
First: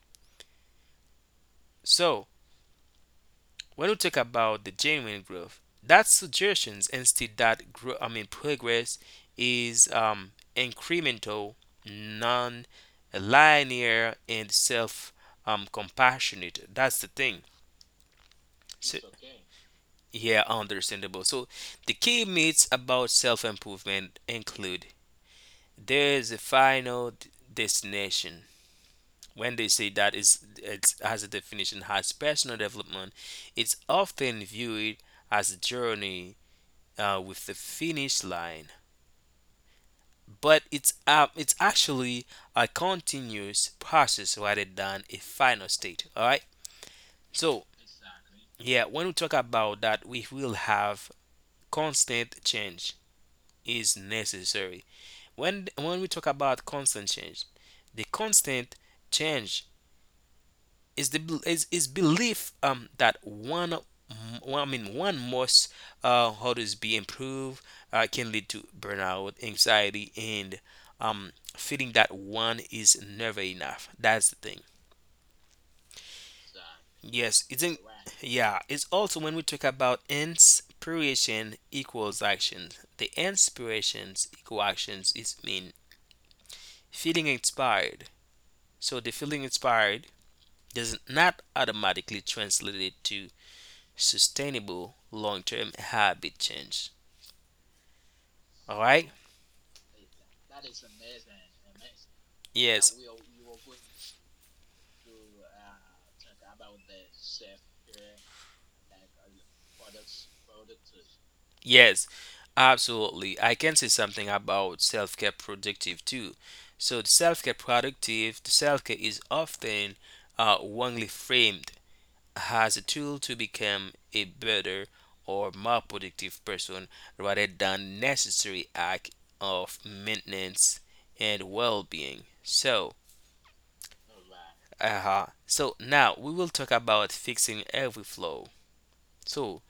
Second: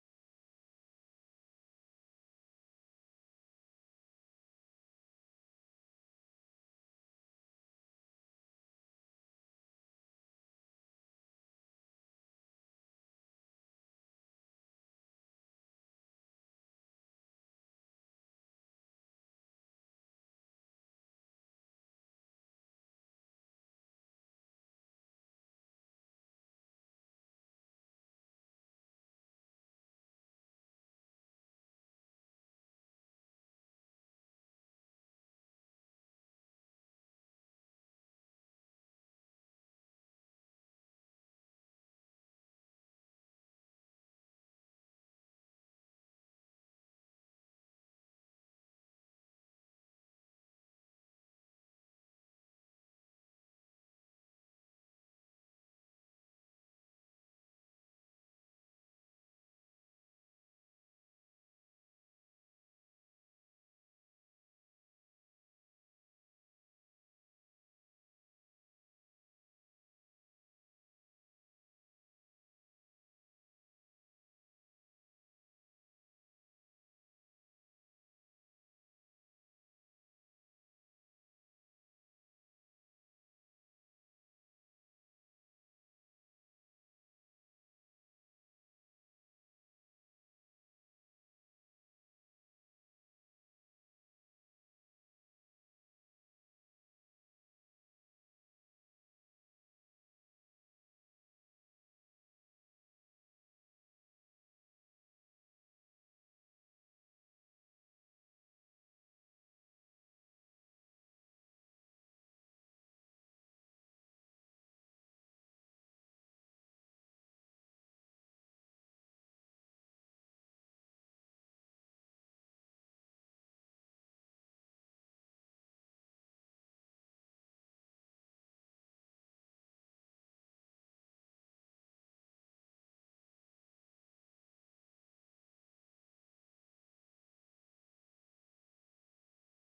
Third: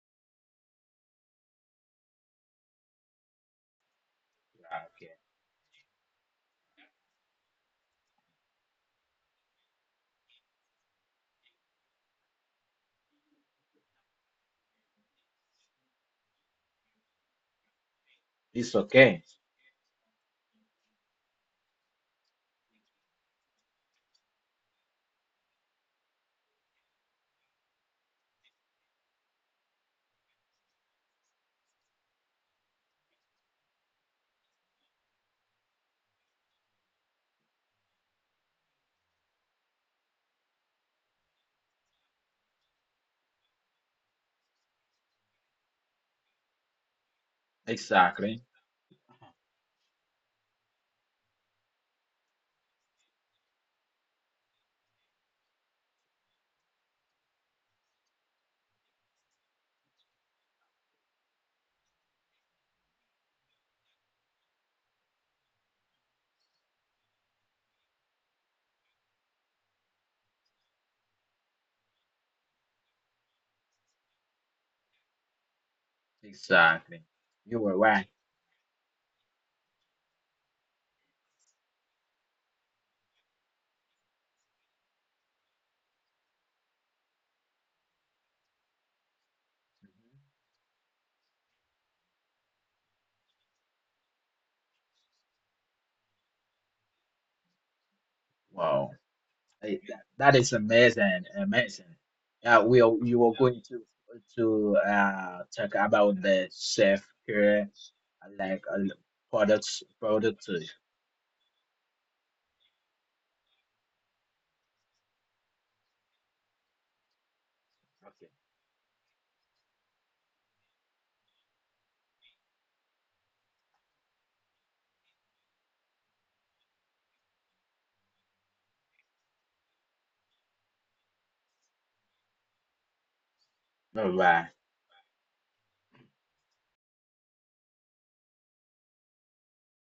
So when we talk about the
Yeah, okay.
genuine growth, that suggests instead that grow, I mean progress is um, incremental, non-linear, and self-compassionate. That's the thing.
It's
So, it's
okay.
okay. Yeah, understandable. So the key myths about self-improvement include there's a final d- destination. When they say that is, it's as a definition has personal development, it's often viewed as a journey uh, with the finish line. But it's uh, it's actually a continuous process rather than a final state. All right. So
Exactly.
yeah, when we talk about that, we will have constant change is necessary. When when we talk about constant change, the constant change is the is, is belief um, that one m- I mean one must uh, how does be improved uh, can lead to burnout, anxiety, and um, feeling that one is never enough. That's the thing.
Exactly. You
Yes,
were
it's in,
right.
yeah. It's also when we talk about inspiration equals actions. The inspirations equal actions is mean feeling inspired. So the feeling inspired does not automatically translate it to sustainable long-term habit change.
Wow.
All right?
Like, that, that is amazing, amazing. Uh, we are,
Yes.
you are going to to uh talk about the chef here, uh, like uh, products, products. Okay.
Yes, absolutely. I can say something about self-care productive too. So the self-care productive, the self-care is often uh, wrongly framed as a tool to become a better or more productive person rather than necessary act of maintenance and well-being. So
All right.
uh-huh. So now we will talk about fixing every flaw. So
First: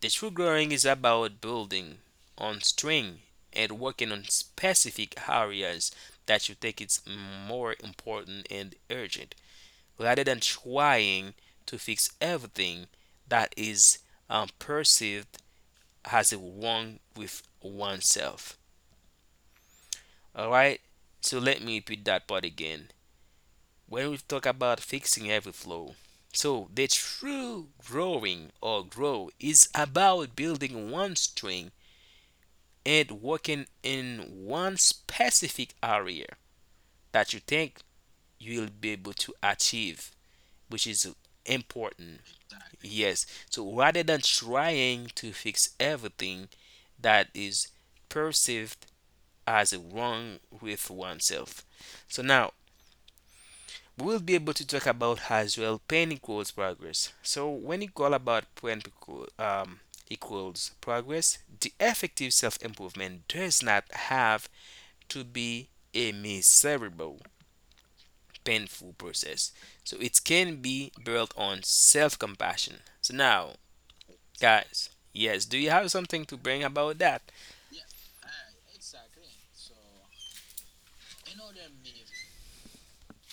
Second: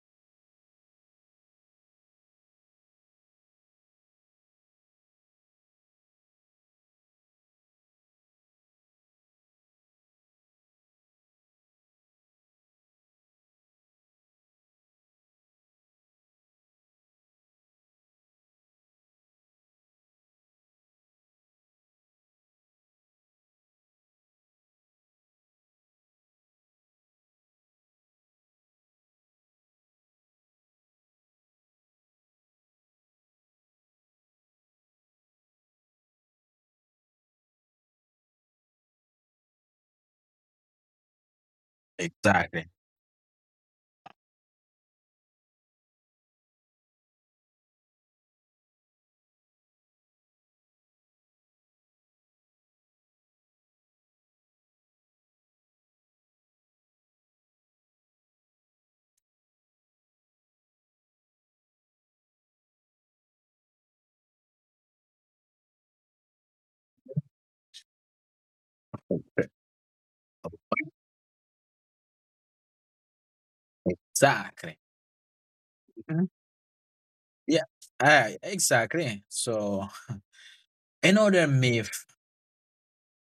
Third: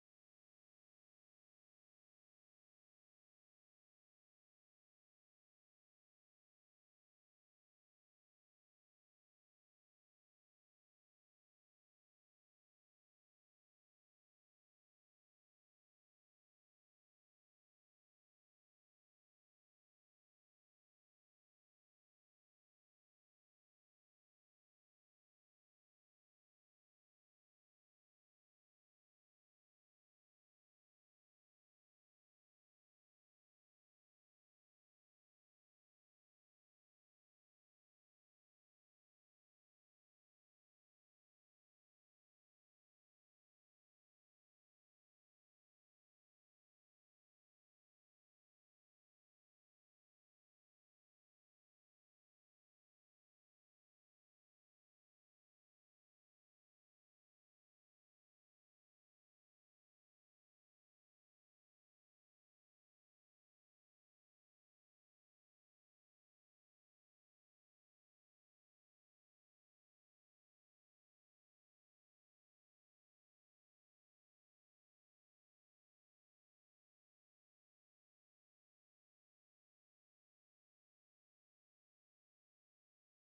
the true growing is about building on string and working on specific areas that you think it's more important and urgent rather than trying to fix everything that is um, perceived as a wrong with oneself. All right. So let me repeat that part again. When we talk about fixing every flaw, so the true growing or grow is about building one string and working in one specific area that you think you'll be able to achieve, which is important.
Exactly.
Yes. So rather than trying to fix everything that is perceived as wrong with oneself. So now we'll be able to talk about as well pain equals progress. So when you call about pain um, equals progress, the effective self-improvement does not have to be a miserable, painful process. So it can be built on self-compassion. So now,
Exactly.
guys, yes, do you have
Mhm.
something to bring about that?
Yeah, I exactly. So another myth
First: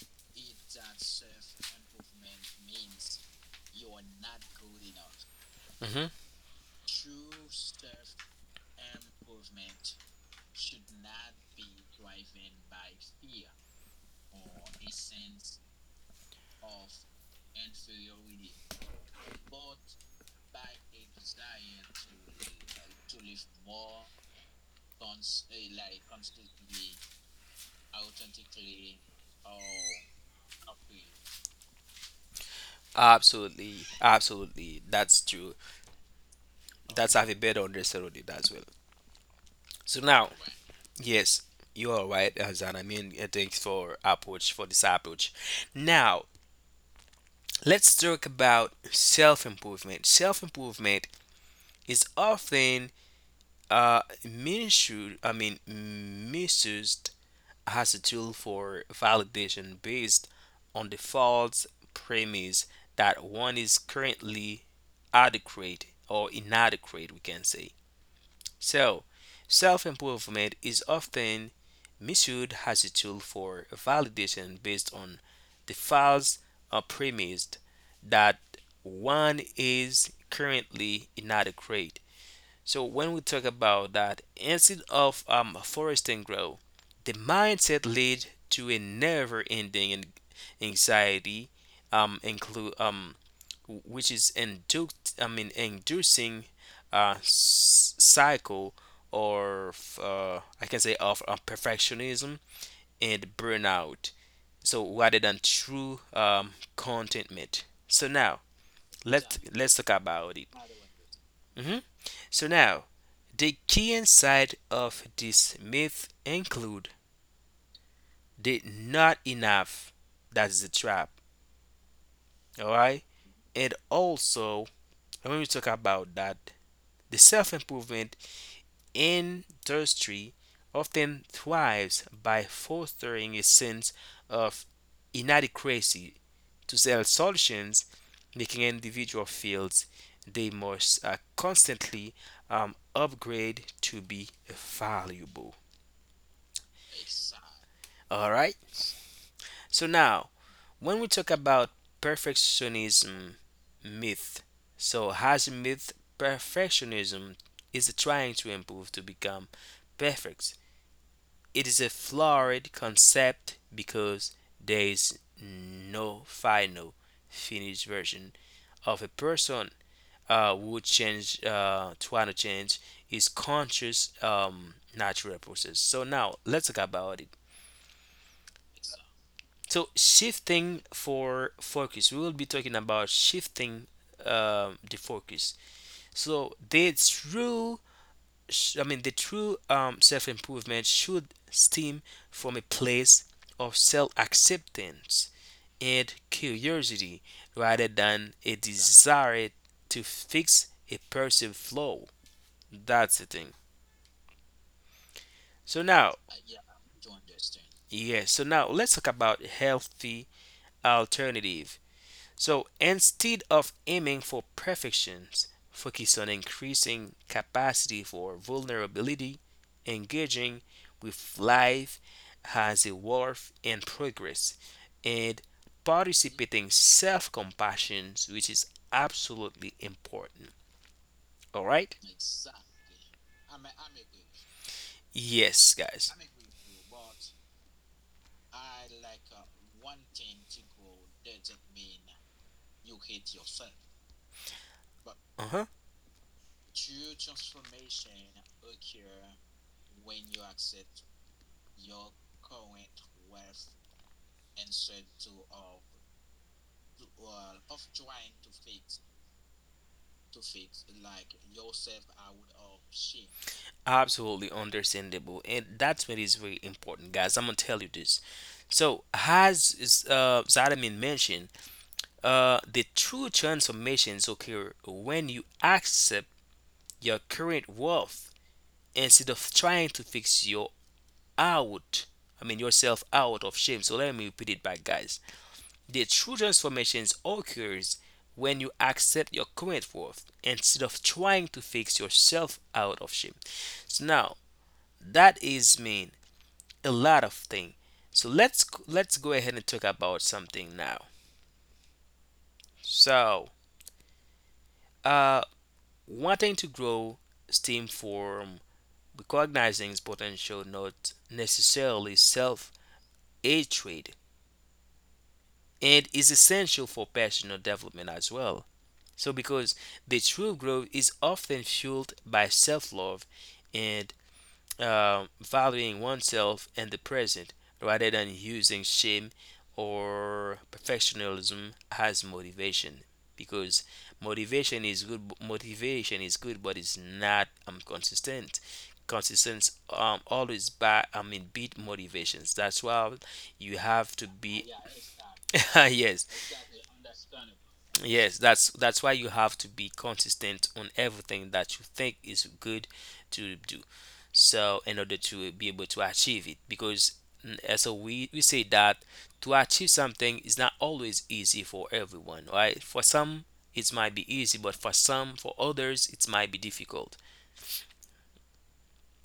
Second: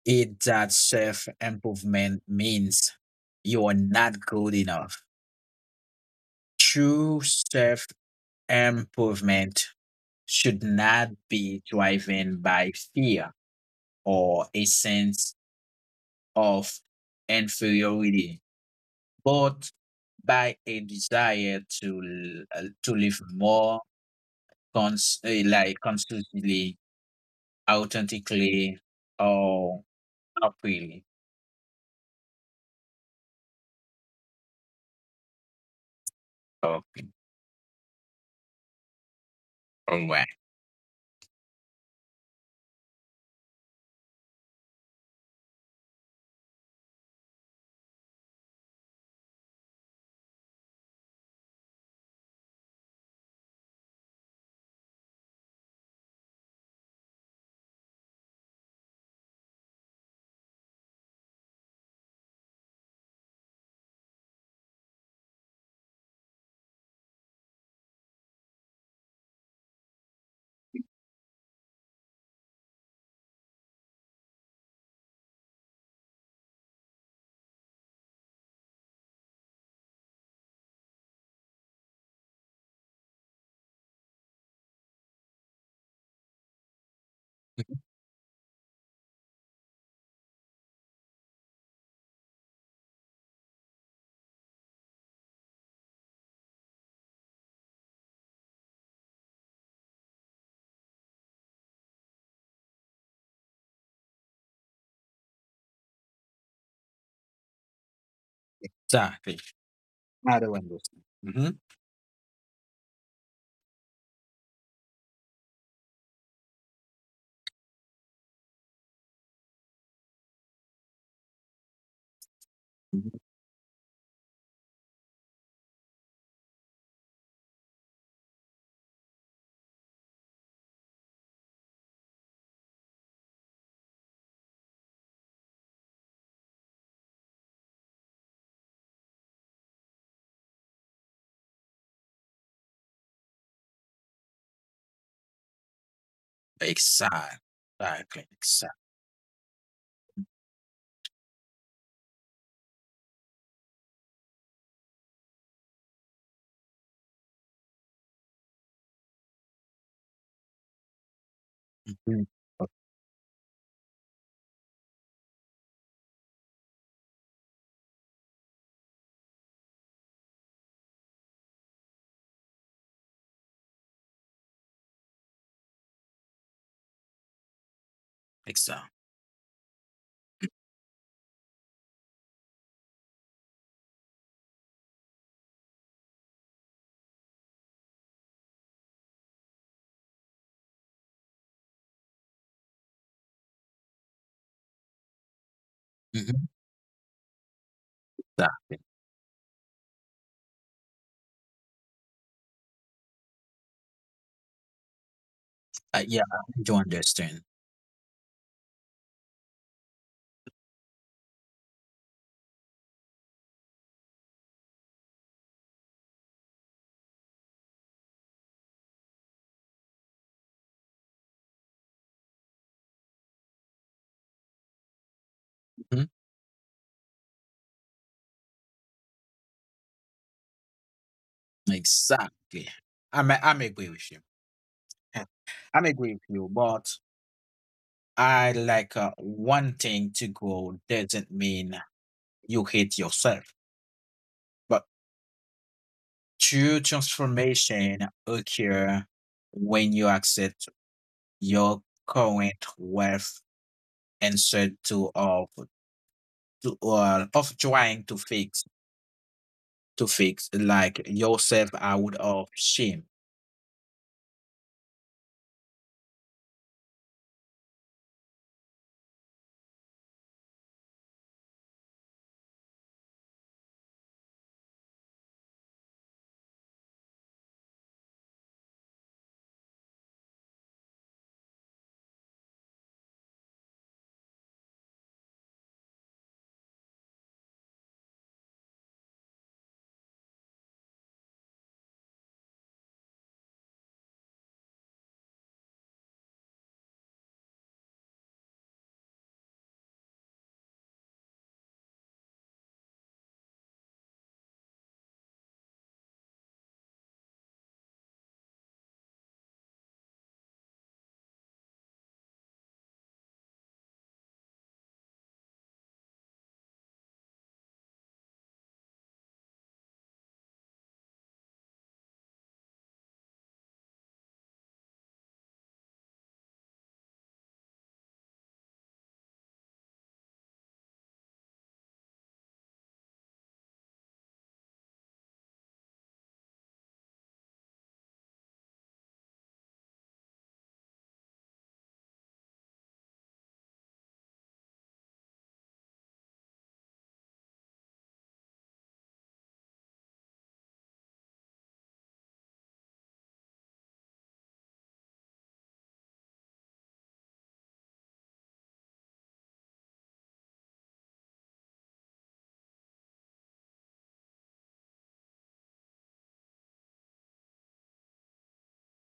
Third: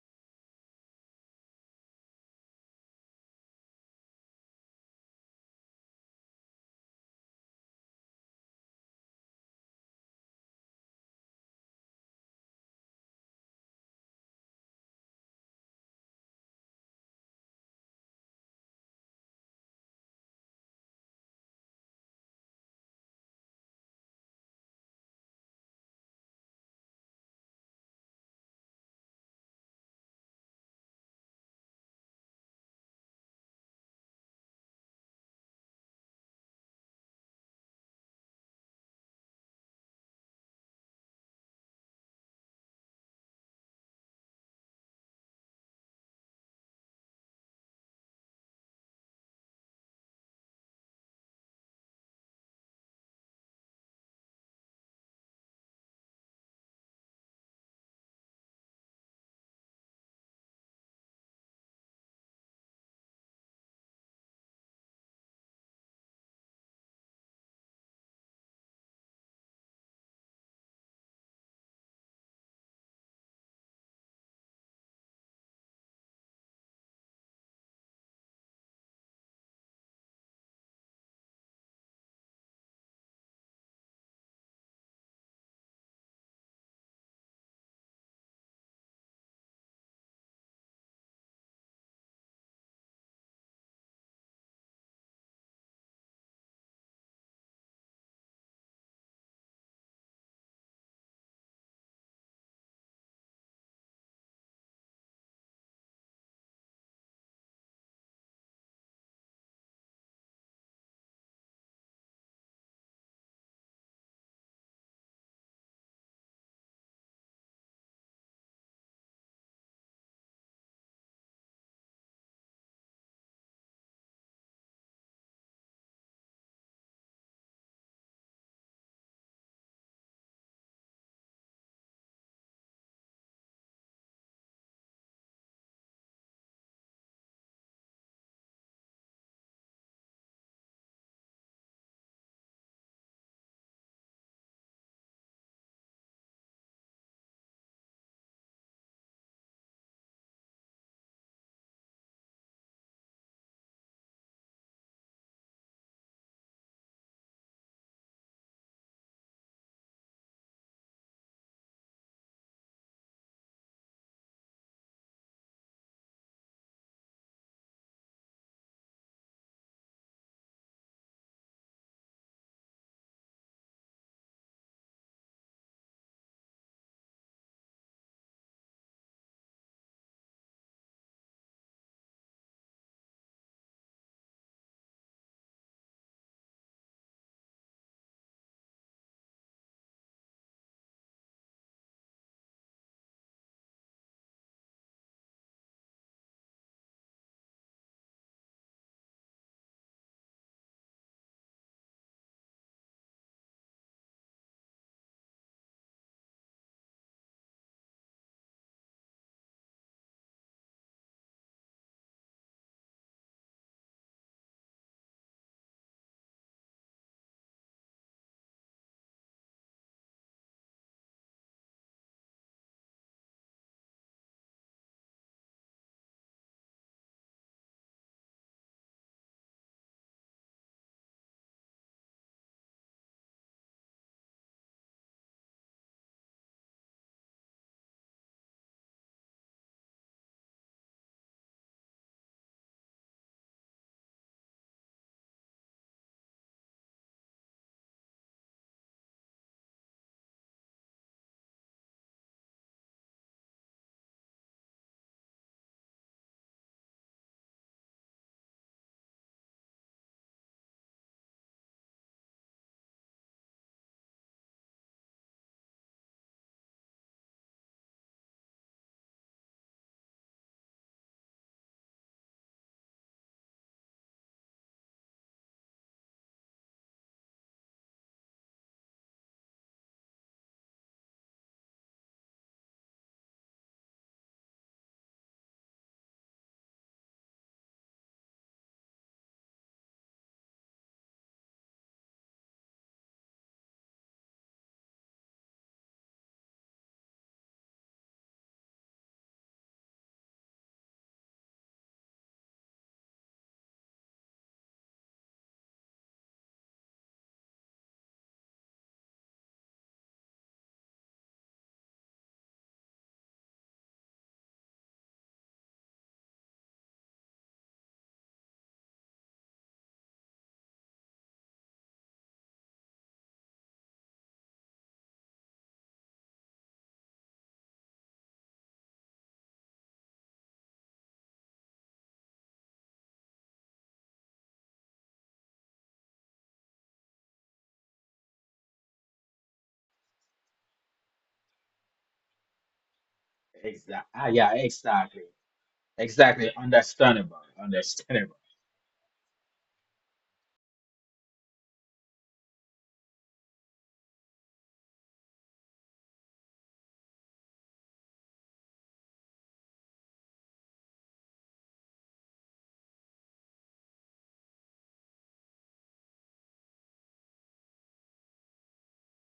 is that self improvement means you are not good enough.
Hmm.
True self improvement should not be driven by fear or a sense of inferiority, but by a desire to l- to live more cons eh, like, consistently, authentically, or appealing.
Absolutely, absolutely. That's true.
Okay.
That's have a better understanding as well. So
All right.
now, yes, you are right, Azan. I mean, uh, thanks for approach for this approach. Now, let's talk about self-improvement. Self-improvement is often uh, misused. I mean, misused as a tool for validation based on the false premise that one is currently adequate or inadequate. We can say so. Self improvement is often Missoud has a tool for validation based on the false uh, premise that one is currently inadequate. So when we talk about that, instead of um, fostering growth, the mindset leads to a never-ending anxiety, um, include um, which is induced, I mean, inducing a cycle or uh, I can say of uh, perfectionism and burnout. So rather than true um, contentment. So now let's
Exactly.
let's talk about
I
it.
do understand. Mm-hmm.
Mhm. So now the key insight of this myth include the not enough. That is a trap. Alright? And also when we talk about that, the self improvement industry often thrives by fostering a sense of inadequacy to sell solutions, making individual fields they must uh, constantly um, upgrade to be valuable.
Exactly. Exactly.
All right.
Exactly.
So now, when we talk about perfectionism myth, so has a myth perfectionism is trying to improve to become perfect. It is a
Mhm.
flawed concept because there is no final finished version of a person uh, would change, uh, trying to change is conscious, um, natural process. So now let's talk about it.
Exactly.
So shifting for focus, we will be talking about shifting um, the focus. So the true, I mean the true um, self improvement should stem from a place of self acceptance and
Mhm,
curiosity rather than a
exactly.
desire to fix a perceived flaw. That's the thing. So now,
Uh, yeah, I do understand.
yes, so now let's talk about healthy alternative. So instead of aiming for perfections, focus on increasing capacity for vulnerability, engaging with life as a worth and progress, and
Mhm.
participating self-compassion, which is absolutely important. All right?
Exactly. I'm I'm agree with you.
Yes,
I'm
guys.
agree with you, but I like, uh, one thing to go doesn't mean you hate yourself, but
Uh huh.
true transformation occur when you accept your current worth, instead to of to, uh, of trying to fix to fix like yourself out of shame.
Absolutely understandable, and that's what is very important, guys. I'm gonna tell you this. So, as is, uh, Zadamin mentioned, uh, the true transformations occur when you accept your current worth instead of trying to fix your out. I mean, yourself out of shame. So let me repeat it back, guys. The true transformations occurs when you accept your current worth instead of trying to fix yourself out of shame. So now that is mean a lot of things. So let's let's go ahead and talk about something now. So, uh, wanting to grow stem from recognizing its potential, not necessarily self hatred, and is essential for personal development as well. So, because the true growth is often fueled by self love and um, valuing oneself and the present rather than using shame or perfectionism as motivation because motivation is good, motivation is good but it's not um, consistent consistent um, always by, I mean beat motivations. That's why you
Exactly.
have to
Ah, yeah.
be
Exactly.
yes.
Exactly. Understandable.
Yes,
Understandable.
that's that's why you have to be consistent on everything that you think is good to do so in order to be able to achieve it. Because mm, uh, so we, we say that to achieve something is not always easy for everyone, right? For some it might be easy but for some, for others it might be difficult.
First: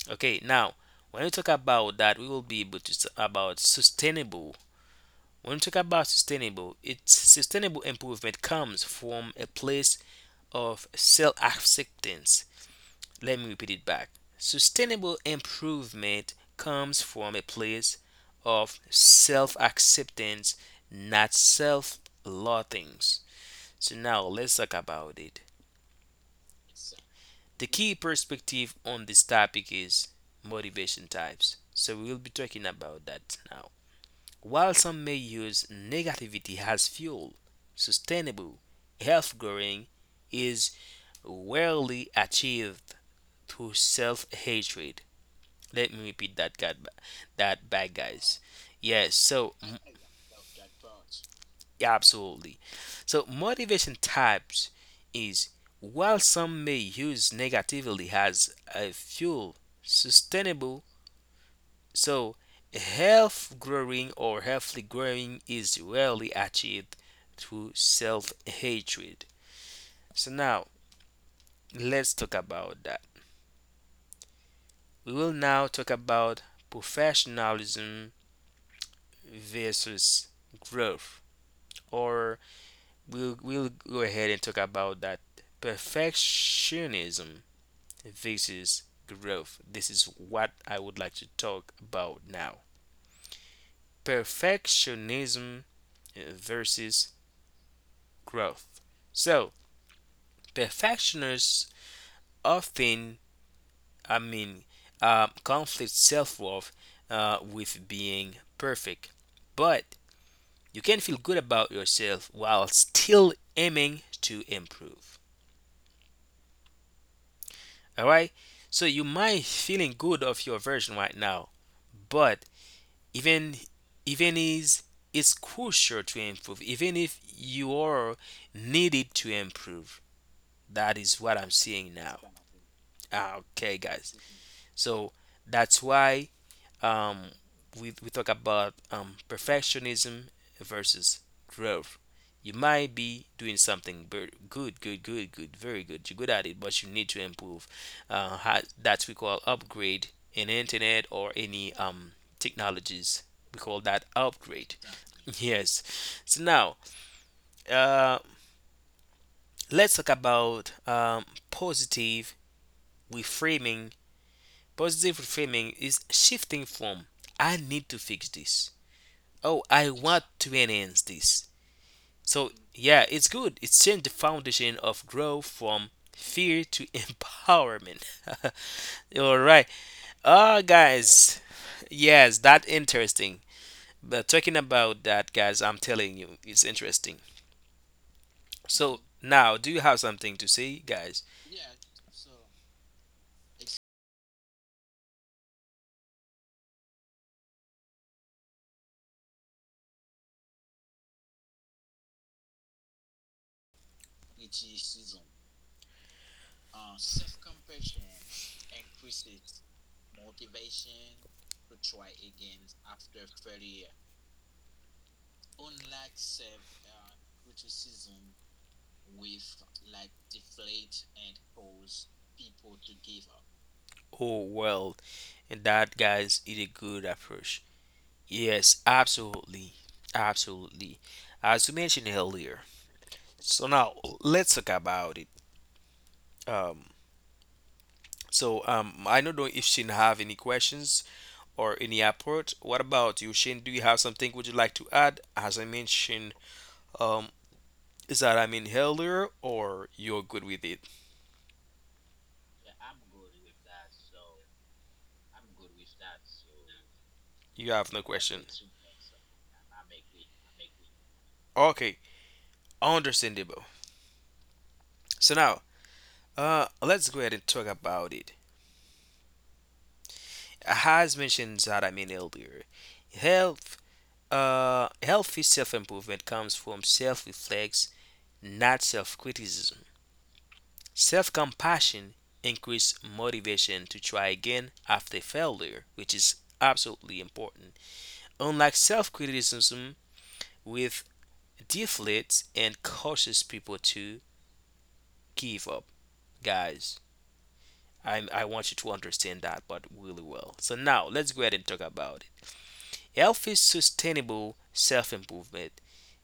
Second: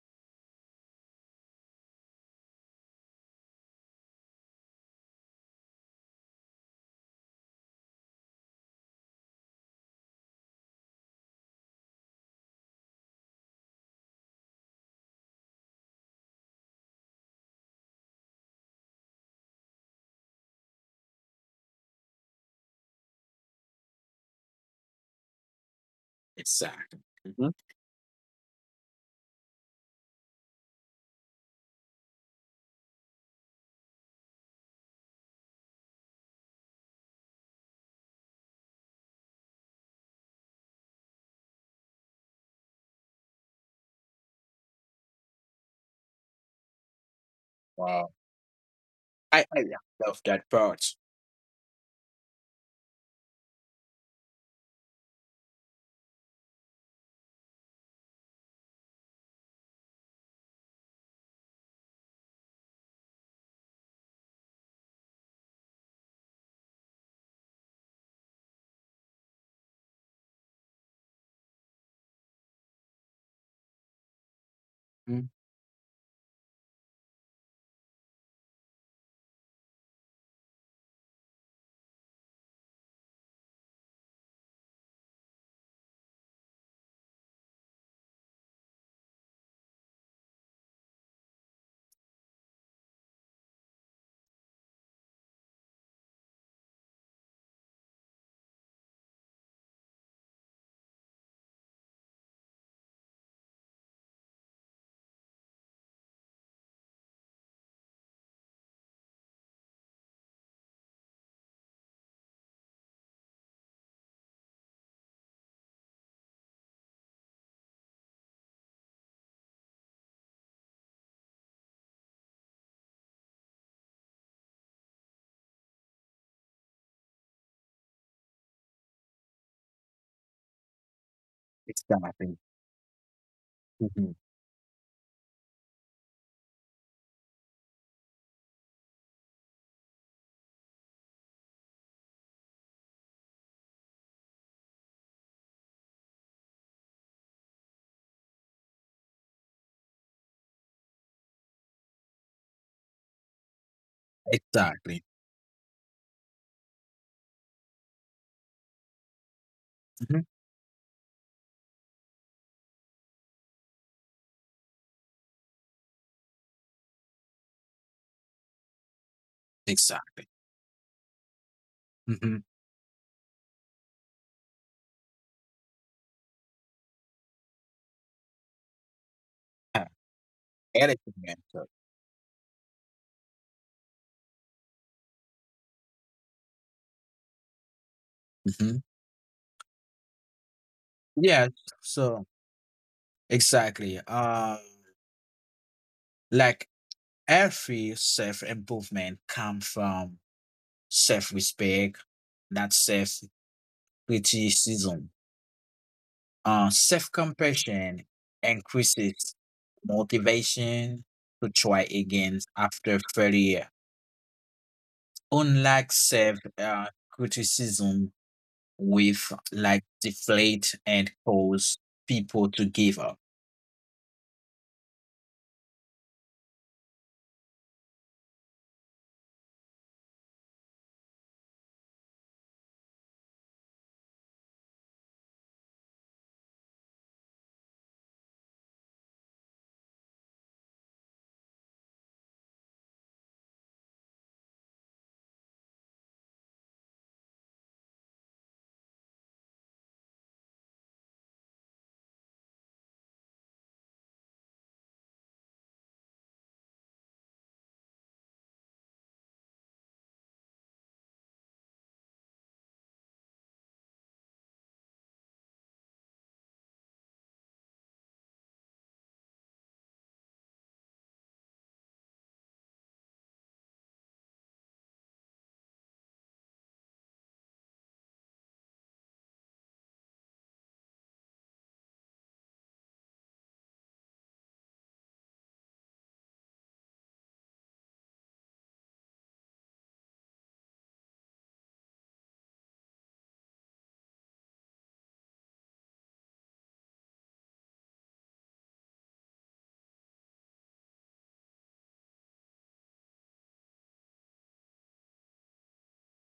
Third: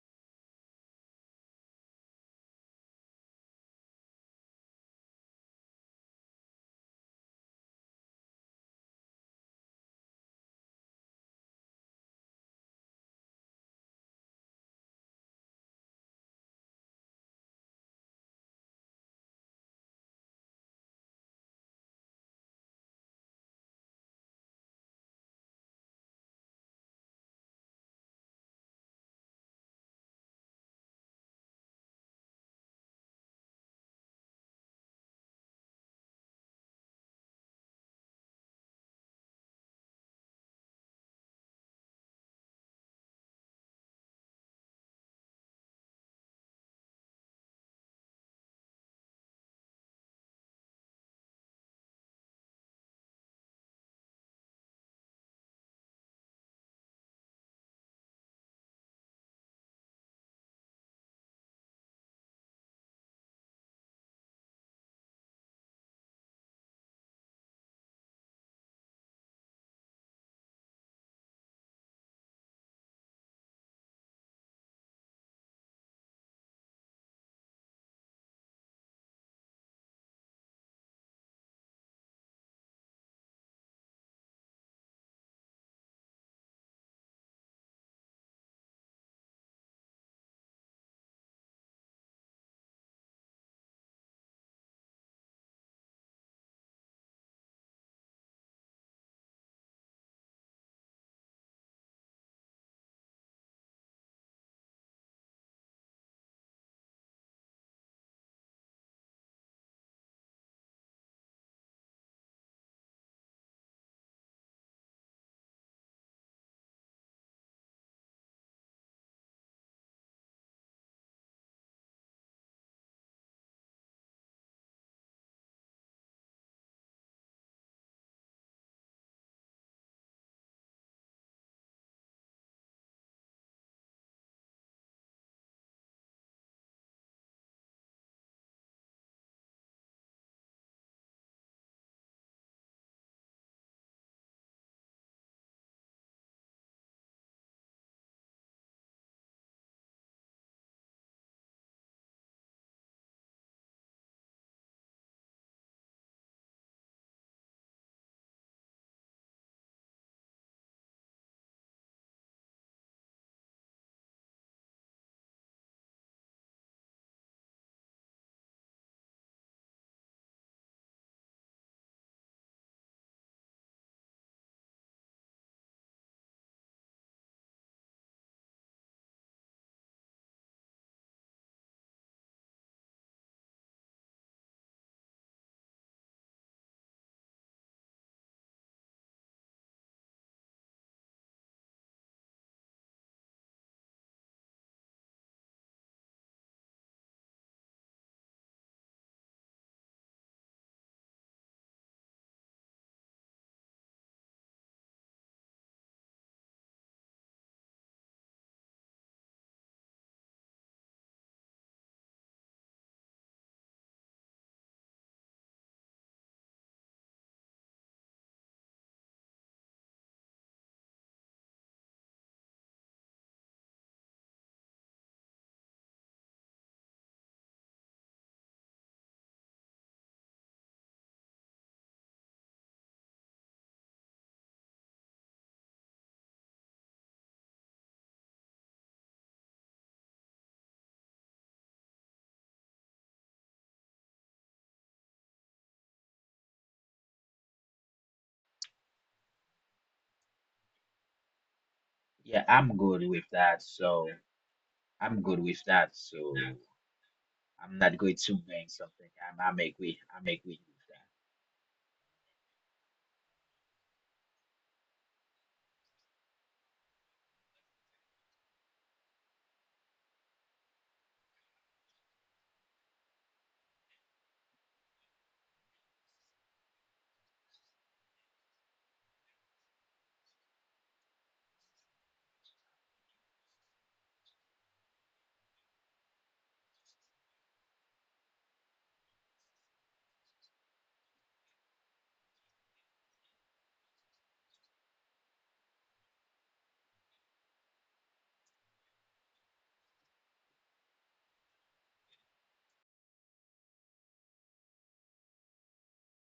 Okay, now when we talk about that we will be able to talk about sustainable. When we talk about sustainable, it's sustainable improvement comes from a place of self-acceptance. Let me repeat it back. Sustainable improvement comes from a place of self acceptance, not self loathing. So, now let's talk about it.
Exactly. Mhm.
The key perspective on this topic is motivation types. So, we will be talking about that now. While some may use negativity as fuel, sustainable health growing is rarely achieved through self hatred. Let me repeat that, God, that bad
Wow.
guys. Yes,
I,
so
I
mm,
love that part.
absolutely. So motivation types is while some may use negatively as a fuel, sustainable. So health growing or healthy growing is rarely achieved through self hatred. So now let's talk about that. We
Mhm.
will now talk about professionalism versus growth, or we'll we'll go ahead and talk about that perfectionism versus growth. This is what I would like to talk about now. Perfectionism uh, versus growth. So perfectionists often, I mean, uh, conflict self-worth uh, with being perfect, but you can feel good about yourself while still aiming to improve. All right. So you might feeling good of your version right now, but even even is it's crucial to improve. Even if you are needed to improve, that is what I'm seeing now.
Exactly.
Ah, okay, guys.
Mhm.
So that's why um, we, we talk about um, perfectionism versus growth. You might be doing something very good, good, good, good, very good. You're good at it, but you need to improve. Uh, ha- that we call upgrade in internet or any um, technologies. We call that upgrade.
Exactly.
Yes. So now, uh, let's talk
Mhm.
about um, positive reframing. Positive reframing is shifting from "I need to fix this" Oh, "I want
Exactly.
to enhance this."
Mm-hmm.
So, yeah, it's good. It's changed the foundation of growth from fear to empowerment. All right.
Yeah.
Oh,
Anything
guys.
else.
Yes, that interesting. But talking about that, guys, I'm telling you, it's interesting.
Mhm.
So, now, do you have something to say, guys?
Yeah. So exactly. Um. Like, every self improvement comes from self respect, not self criticism. Uh, self compassion increases motivation to try again after failure. Unlike self uh, criticism, with like deflate and cause people to give up.
Oh, well, and that, guys, is a good approach. Yes, absolutely. Absolutely. As you mentioned earlier. So, now, let's talk about it. Um, So um, I don't know if Shane have any questions or any approach. What about you, Shane? Do you have something would you like to add? As I mentioned, um, is that I mean earlier, or you're good with it?
Yeah, I'm good with that. So I'm good with that. So
You
I'm
have
not
no
going to
question.
bring something. I'm, I make way. I make way with
Okay, understandable. So now, uh, let's go ahead and talk about it. As mentioned that I mean earlier, health, uh, healthy self-improvement comes from self-reflex, not self-criticism. Self compassion increases motivation to try again after failure, which is absolutely important. Unlike self criticism, with deflates and causes people to give up. Guys, I, I want you to understand that, but really well. So, now let's go ahead and talk about it. Healthy, sustainable self improvement.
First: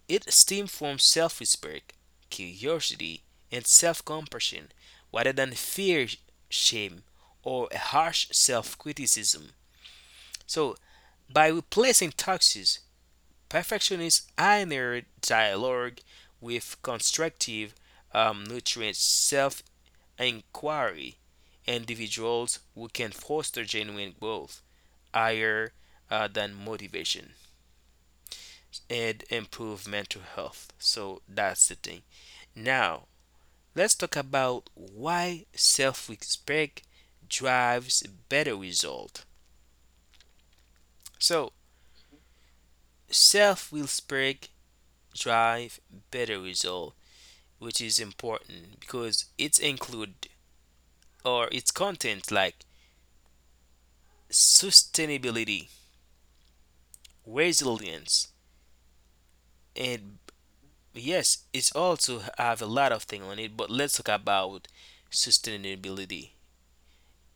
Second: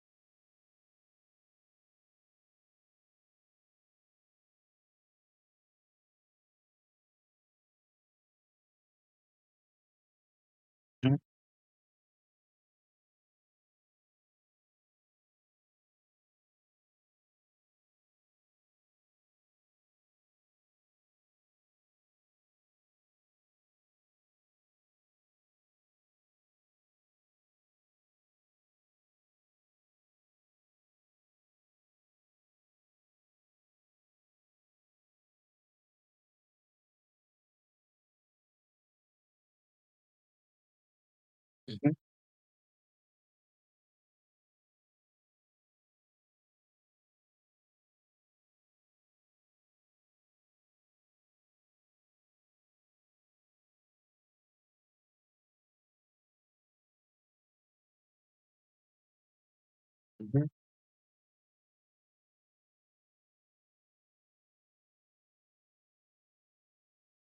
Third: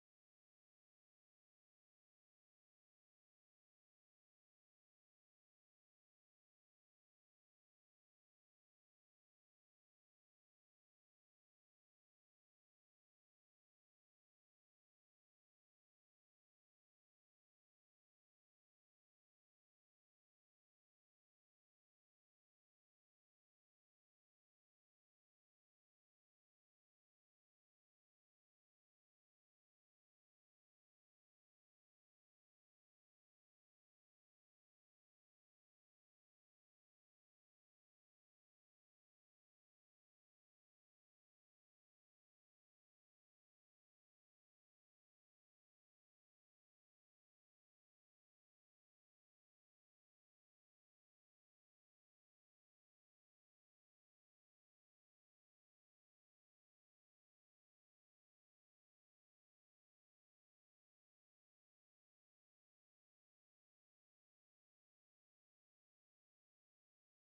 It stems from self respect, curiosity, and self compassion rather than fear, shame, or a harsh self criticism. So,
Mhm,
by replacing toxic perfectionist inner dialogue with constructive, um, nutrient self inquiry, individuals who can foster genuine growth higher uh, than motivation and improve mental health. So, that's the thing. Now, let's talk about why self-respect drives better result. So,
mhm,
self-respect drive better result, which is important because it's include or its content like sustainability, resilience, and
mhm.
yes, it's also have a lot of thing on it, but let's talk about sustainability.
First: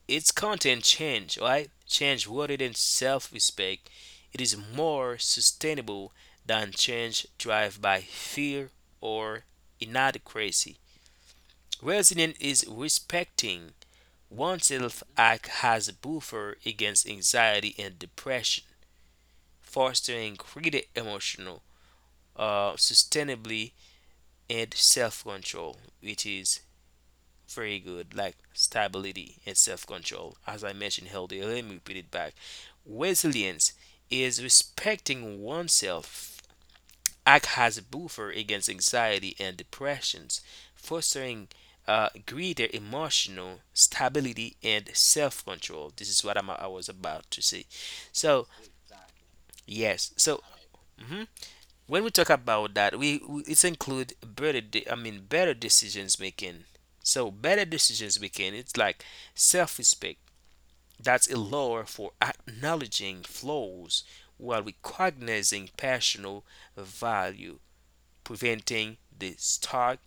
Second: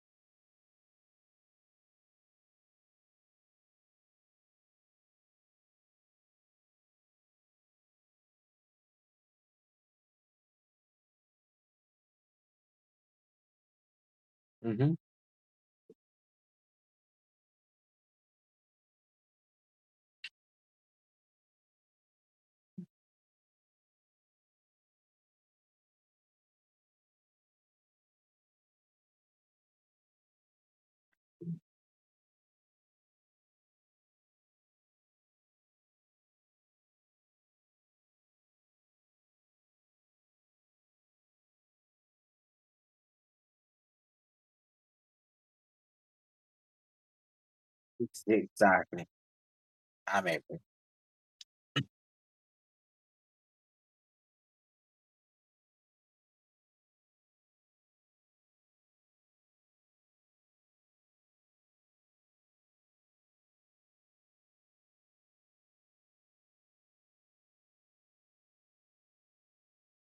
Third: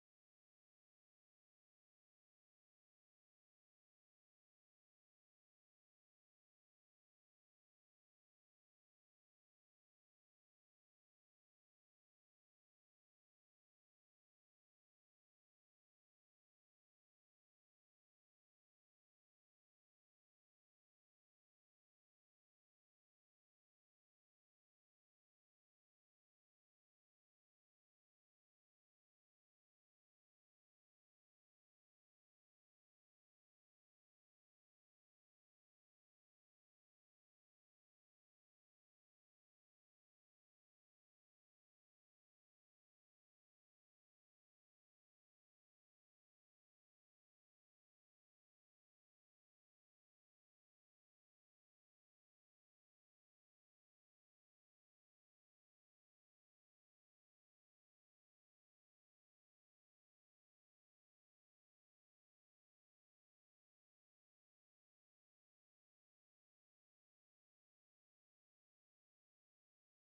Its content change, right? Change rooted in self-respect. It is more sustainable than change driven by fear or inadequacy. Resilience is respecting oneself act as a buffer against anxiety and depression, fostering greater emotional uh, sustainability and self-control, which is very good, like stability and self control. As I mentioned earlier, let me repeat it back. Resilience is respecting oneself, act as a buffer against anxiety and depressions, fostering uh, greater emotional stability and self control. This is what I'm, I was about to say.
Ex-
So,
Exactly.
yes,
I'm
so
agree.
mhm. When we talk about that, we, we it include better. De- I mean, better decisions making. So better decisions making. It's like self-respect. That's a lower for acknowledging flaws while recognizing personal value, preventing the stark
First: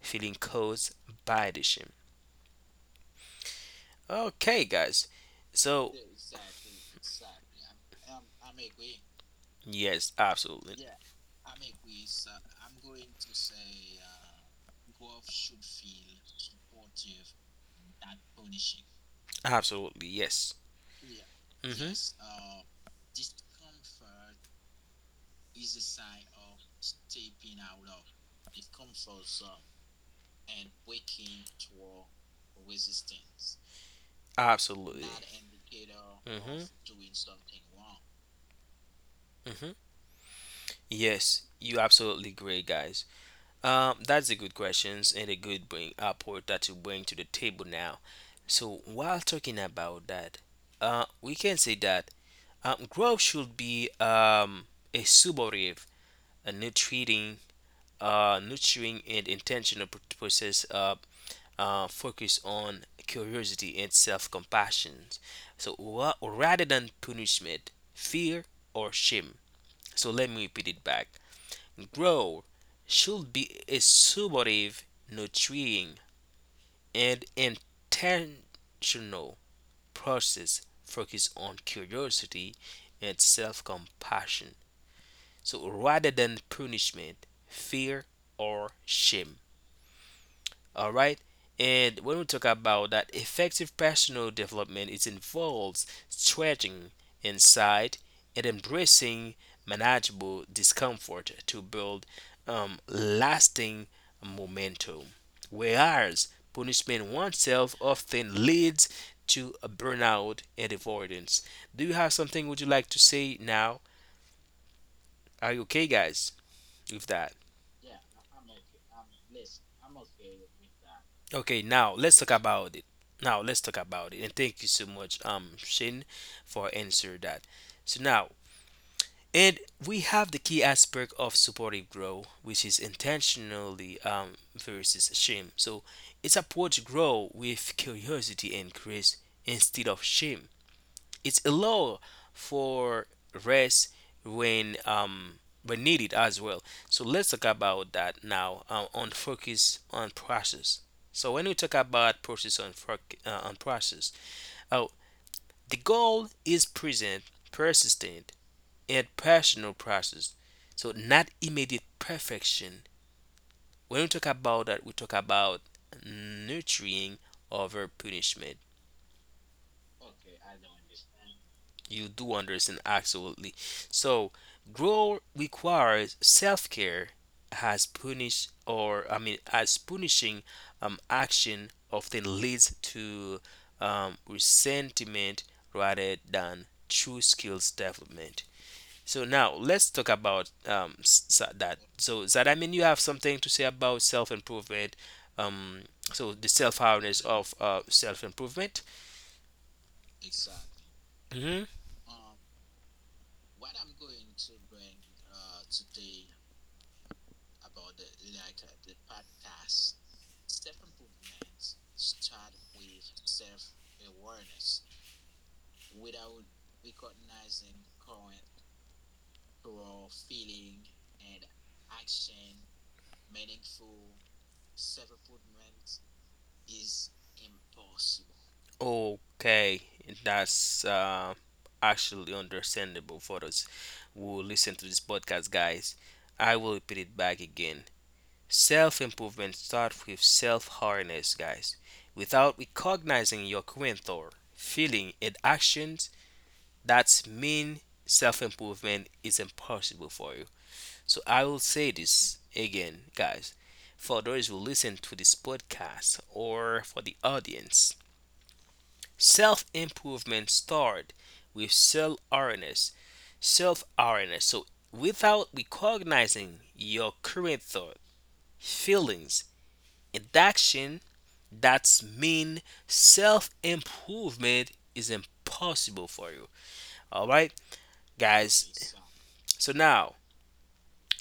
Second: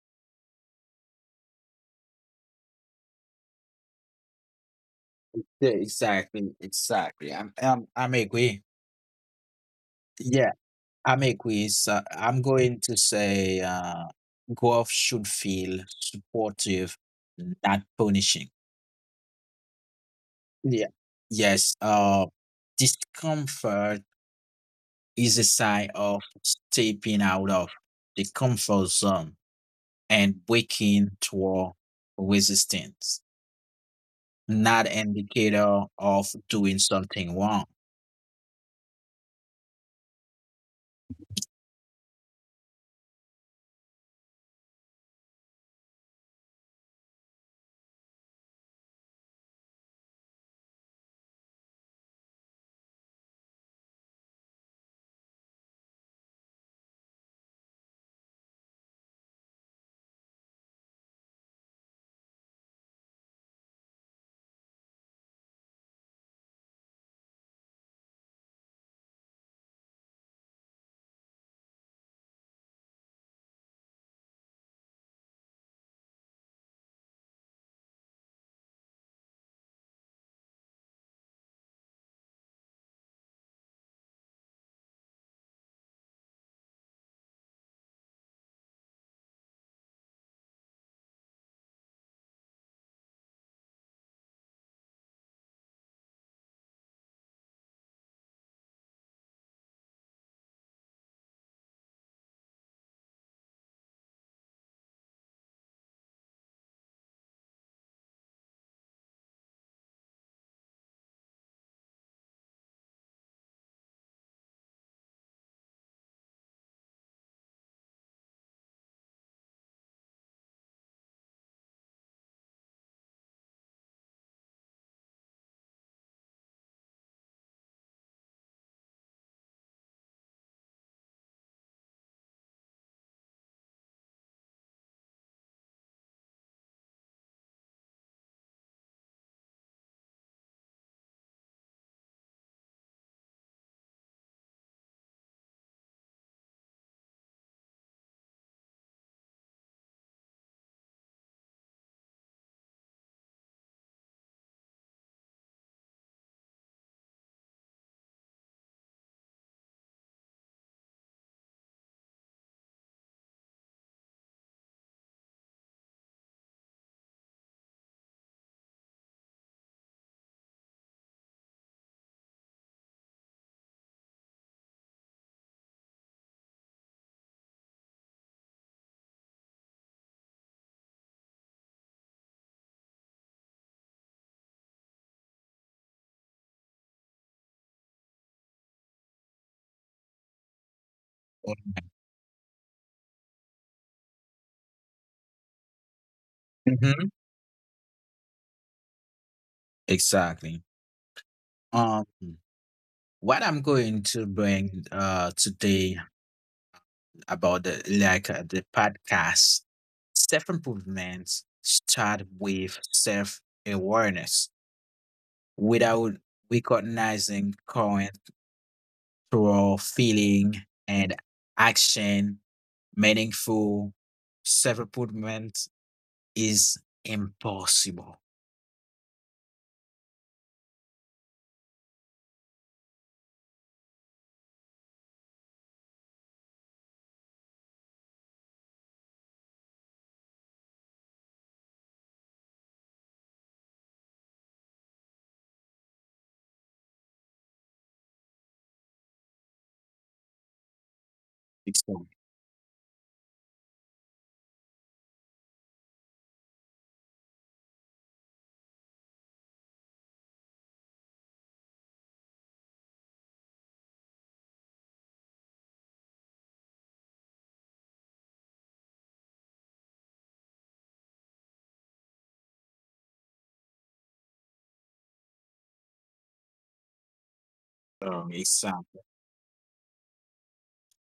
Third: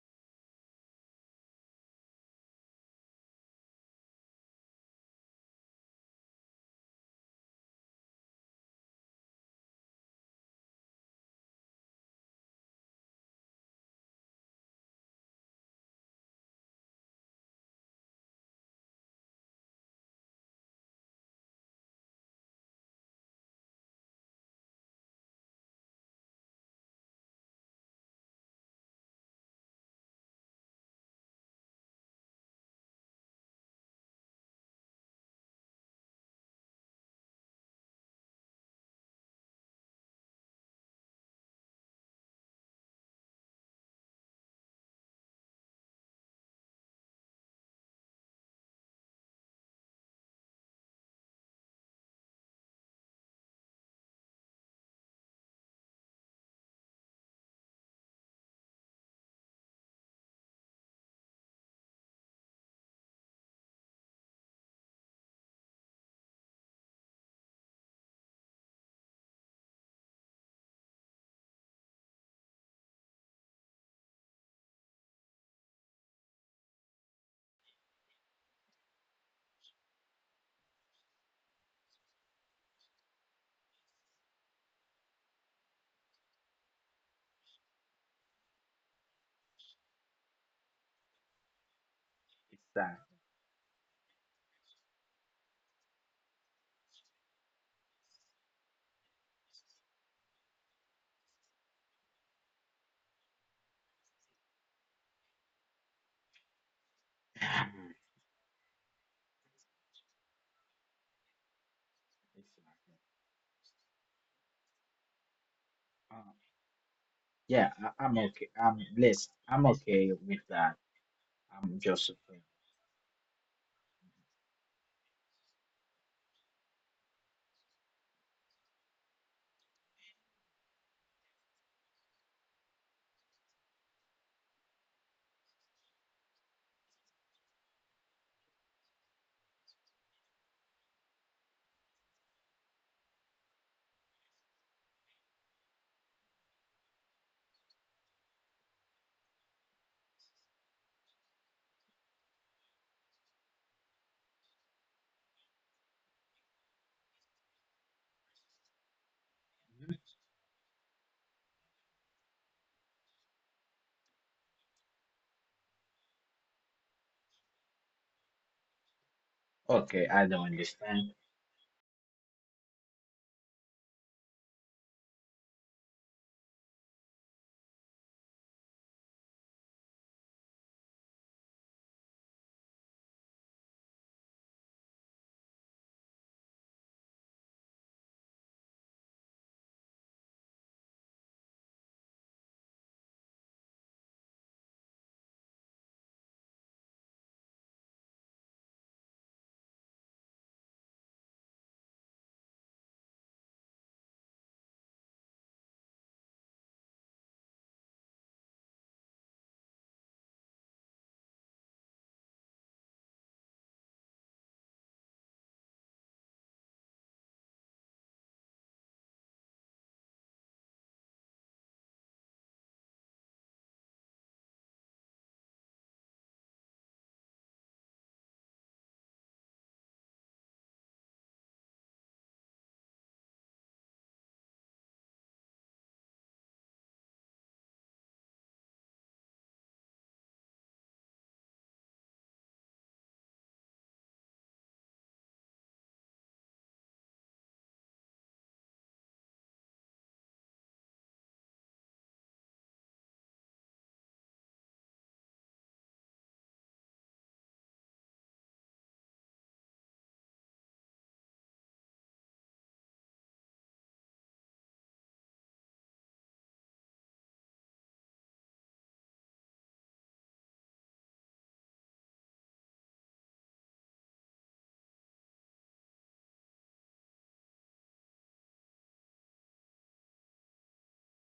feeling caused by the shame. Okay, guys.
Yeah,
So
exactly.
exactly,
Exactly.
exactly.
I'm, I'm, I'm agree.
Yes,
Yeah.
absolutely, yeah.
I'm a quiz. Uh, I'm going to say, uh, golf should feel supportive, not punishing.
Absolutely, yes.
Yeah.
Hmm.
Yes.
Yes.
Uh, discomfort is a sign of stepping out of the comfort zone and waking toward resistance, not
Absolutely.
indicator of
Of hmm.
doing something wrong.
Hmm. Yes, you absolutely great, guys. Um, that's a good questions and a good bring apport that you bring to the table now. So while talking about that, uh, we can say that um, growth should be um, a supportive, a nurturing, uh, nurturing and intentional pr- process. Uh, uh, focus on curiosity and self-compassion. So ra- rather than punishment, fear, or shame. So let me repeat it back. Grow should be a supportive, nurturing, and intentional process focused on curiosity and self-compassion. So rather than punishment, fear, or shame. All right. And when we talk about
that.
that, effective personal development, it involves stretching inside and embracing manageable discomfort to build um, lasting momentum. Whereas punishment oneself
Exactly.
often leads to a burnout and avoidance. Do you have something would you like
Exactly.
to say now? Are you okay, guys, with that?
Yeah, I, I'm okay. I'm blessed. I'm okay with that.
Okay,
I'm
now
just
let's talk about it. Now let's talk about it. And thank you so much, um, Shane, for answer that. So now, and we have the key aspect of supportive growth, which is intentionally um, versus shame. So it's approach grow with curiosity and grace instead of shame. It's allow for rest when um when needed as well. So let's talk about that now uh, on focus on process. So when we talk about process on foc uh, on process, oh, the goal is present, persistent, and personal
uh,
process. So not immediate perfection. When we talk about that, we talk about nurturing over punishment.
okay. I don't understand.
You do understand, absolutely. So, growth requires self care as punish or I mean as punishing um, action often leads to um, resentment rather than true skills development. So now let's talk about um, s- s- that. So does that mean you have something to say about self improvement? Um, so the self
Mhm.
awareness of uh, self improvement.
Exactly. Um, what I'm going to bring uh, today about the, like, uh, the podcast, self improvement start with self awareness. Without recognizing current through feeling and action, meaningful self improvement is impossible.
Okay, that's uh, actually understandable for us who listen to this podcast, guys. I will repeat it back again. Self improvement starts with self awareness, guys. Without recognizing your current thought, feeling, and actions, that's mean self improvement is impossible for you. So I will
it's
say
um,
this again, guys. For those who listen to this podcast or for the audience, self improvement start with self awareness. Self awareness. So without recognizing your current thought, feelings, and action, that's mean self improvement is impossible for you. All right,
um, it's um,
guys. So now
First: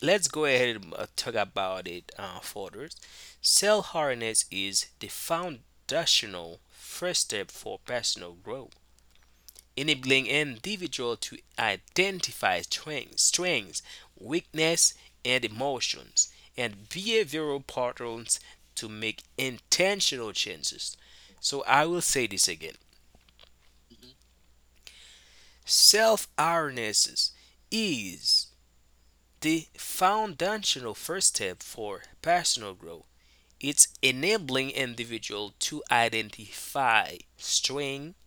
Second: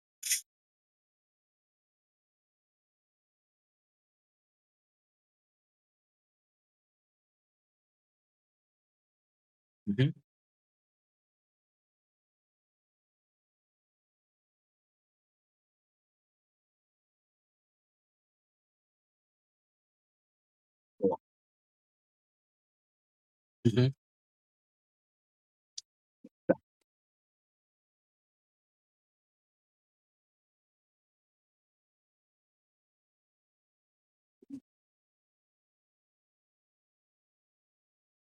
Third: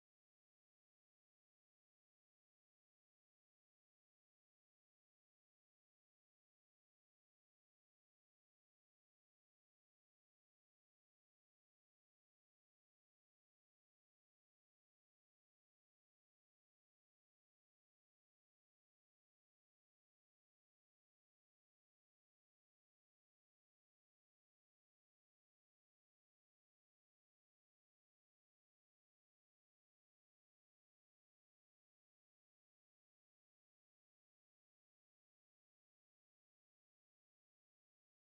let's go ahead and uh, talk about it uh, further. Self awareness is the foundational first step for personal growth,
mhm,
enabling an individual to identify strengths, strengths, weakness, and emotions and behavioral patterns to make intentional changes. So I will say this again.
mhm,
Self-awareness is the foundational first step for personal growth. It's enabling individual to identify strengths,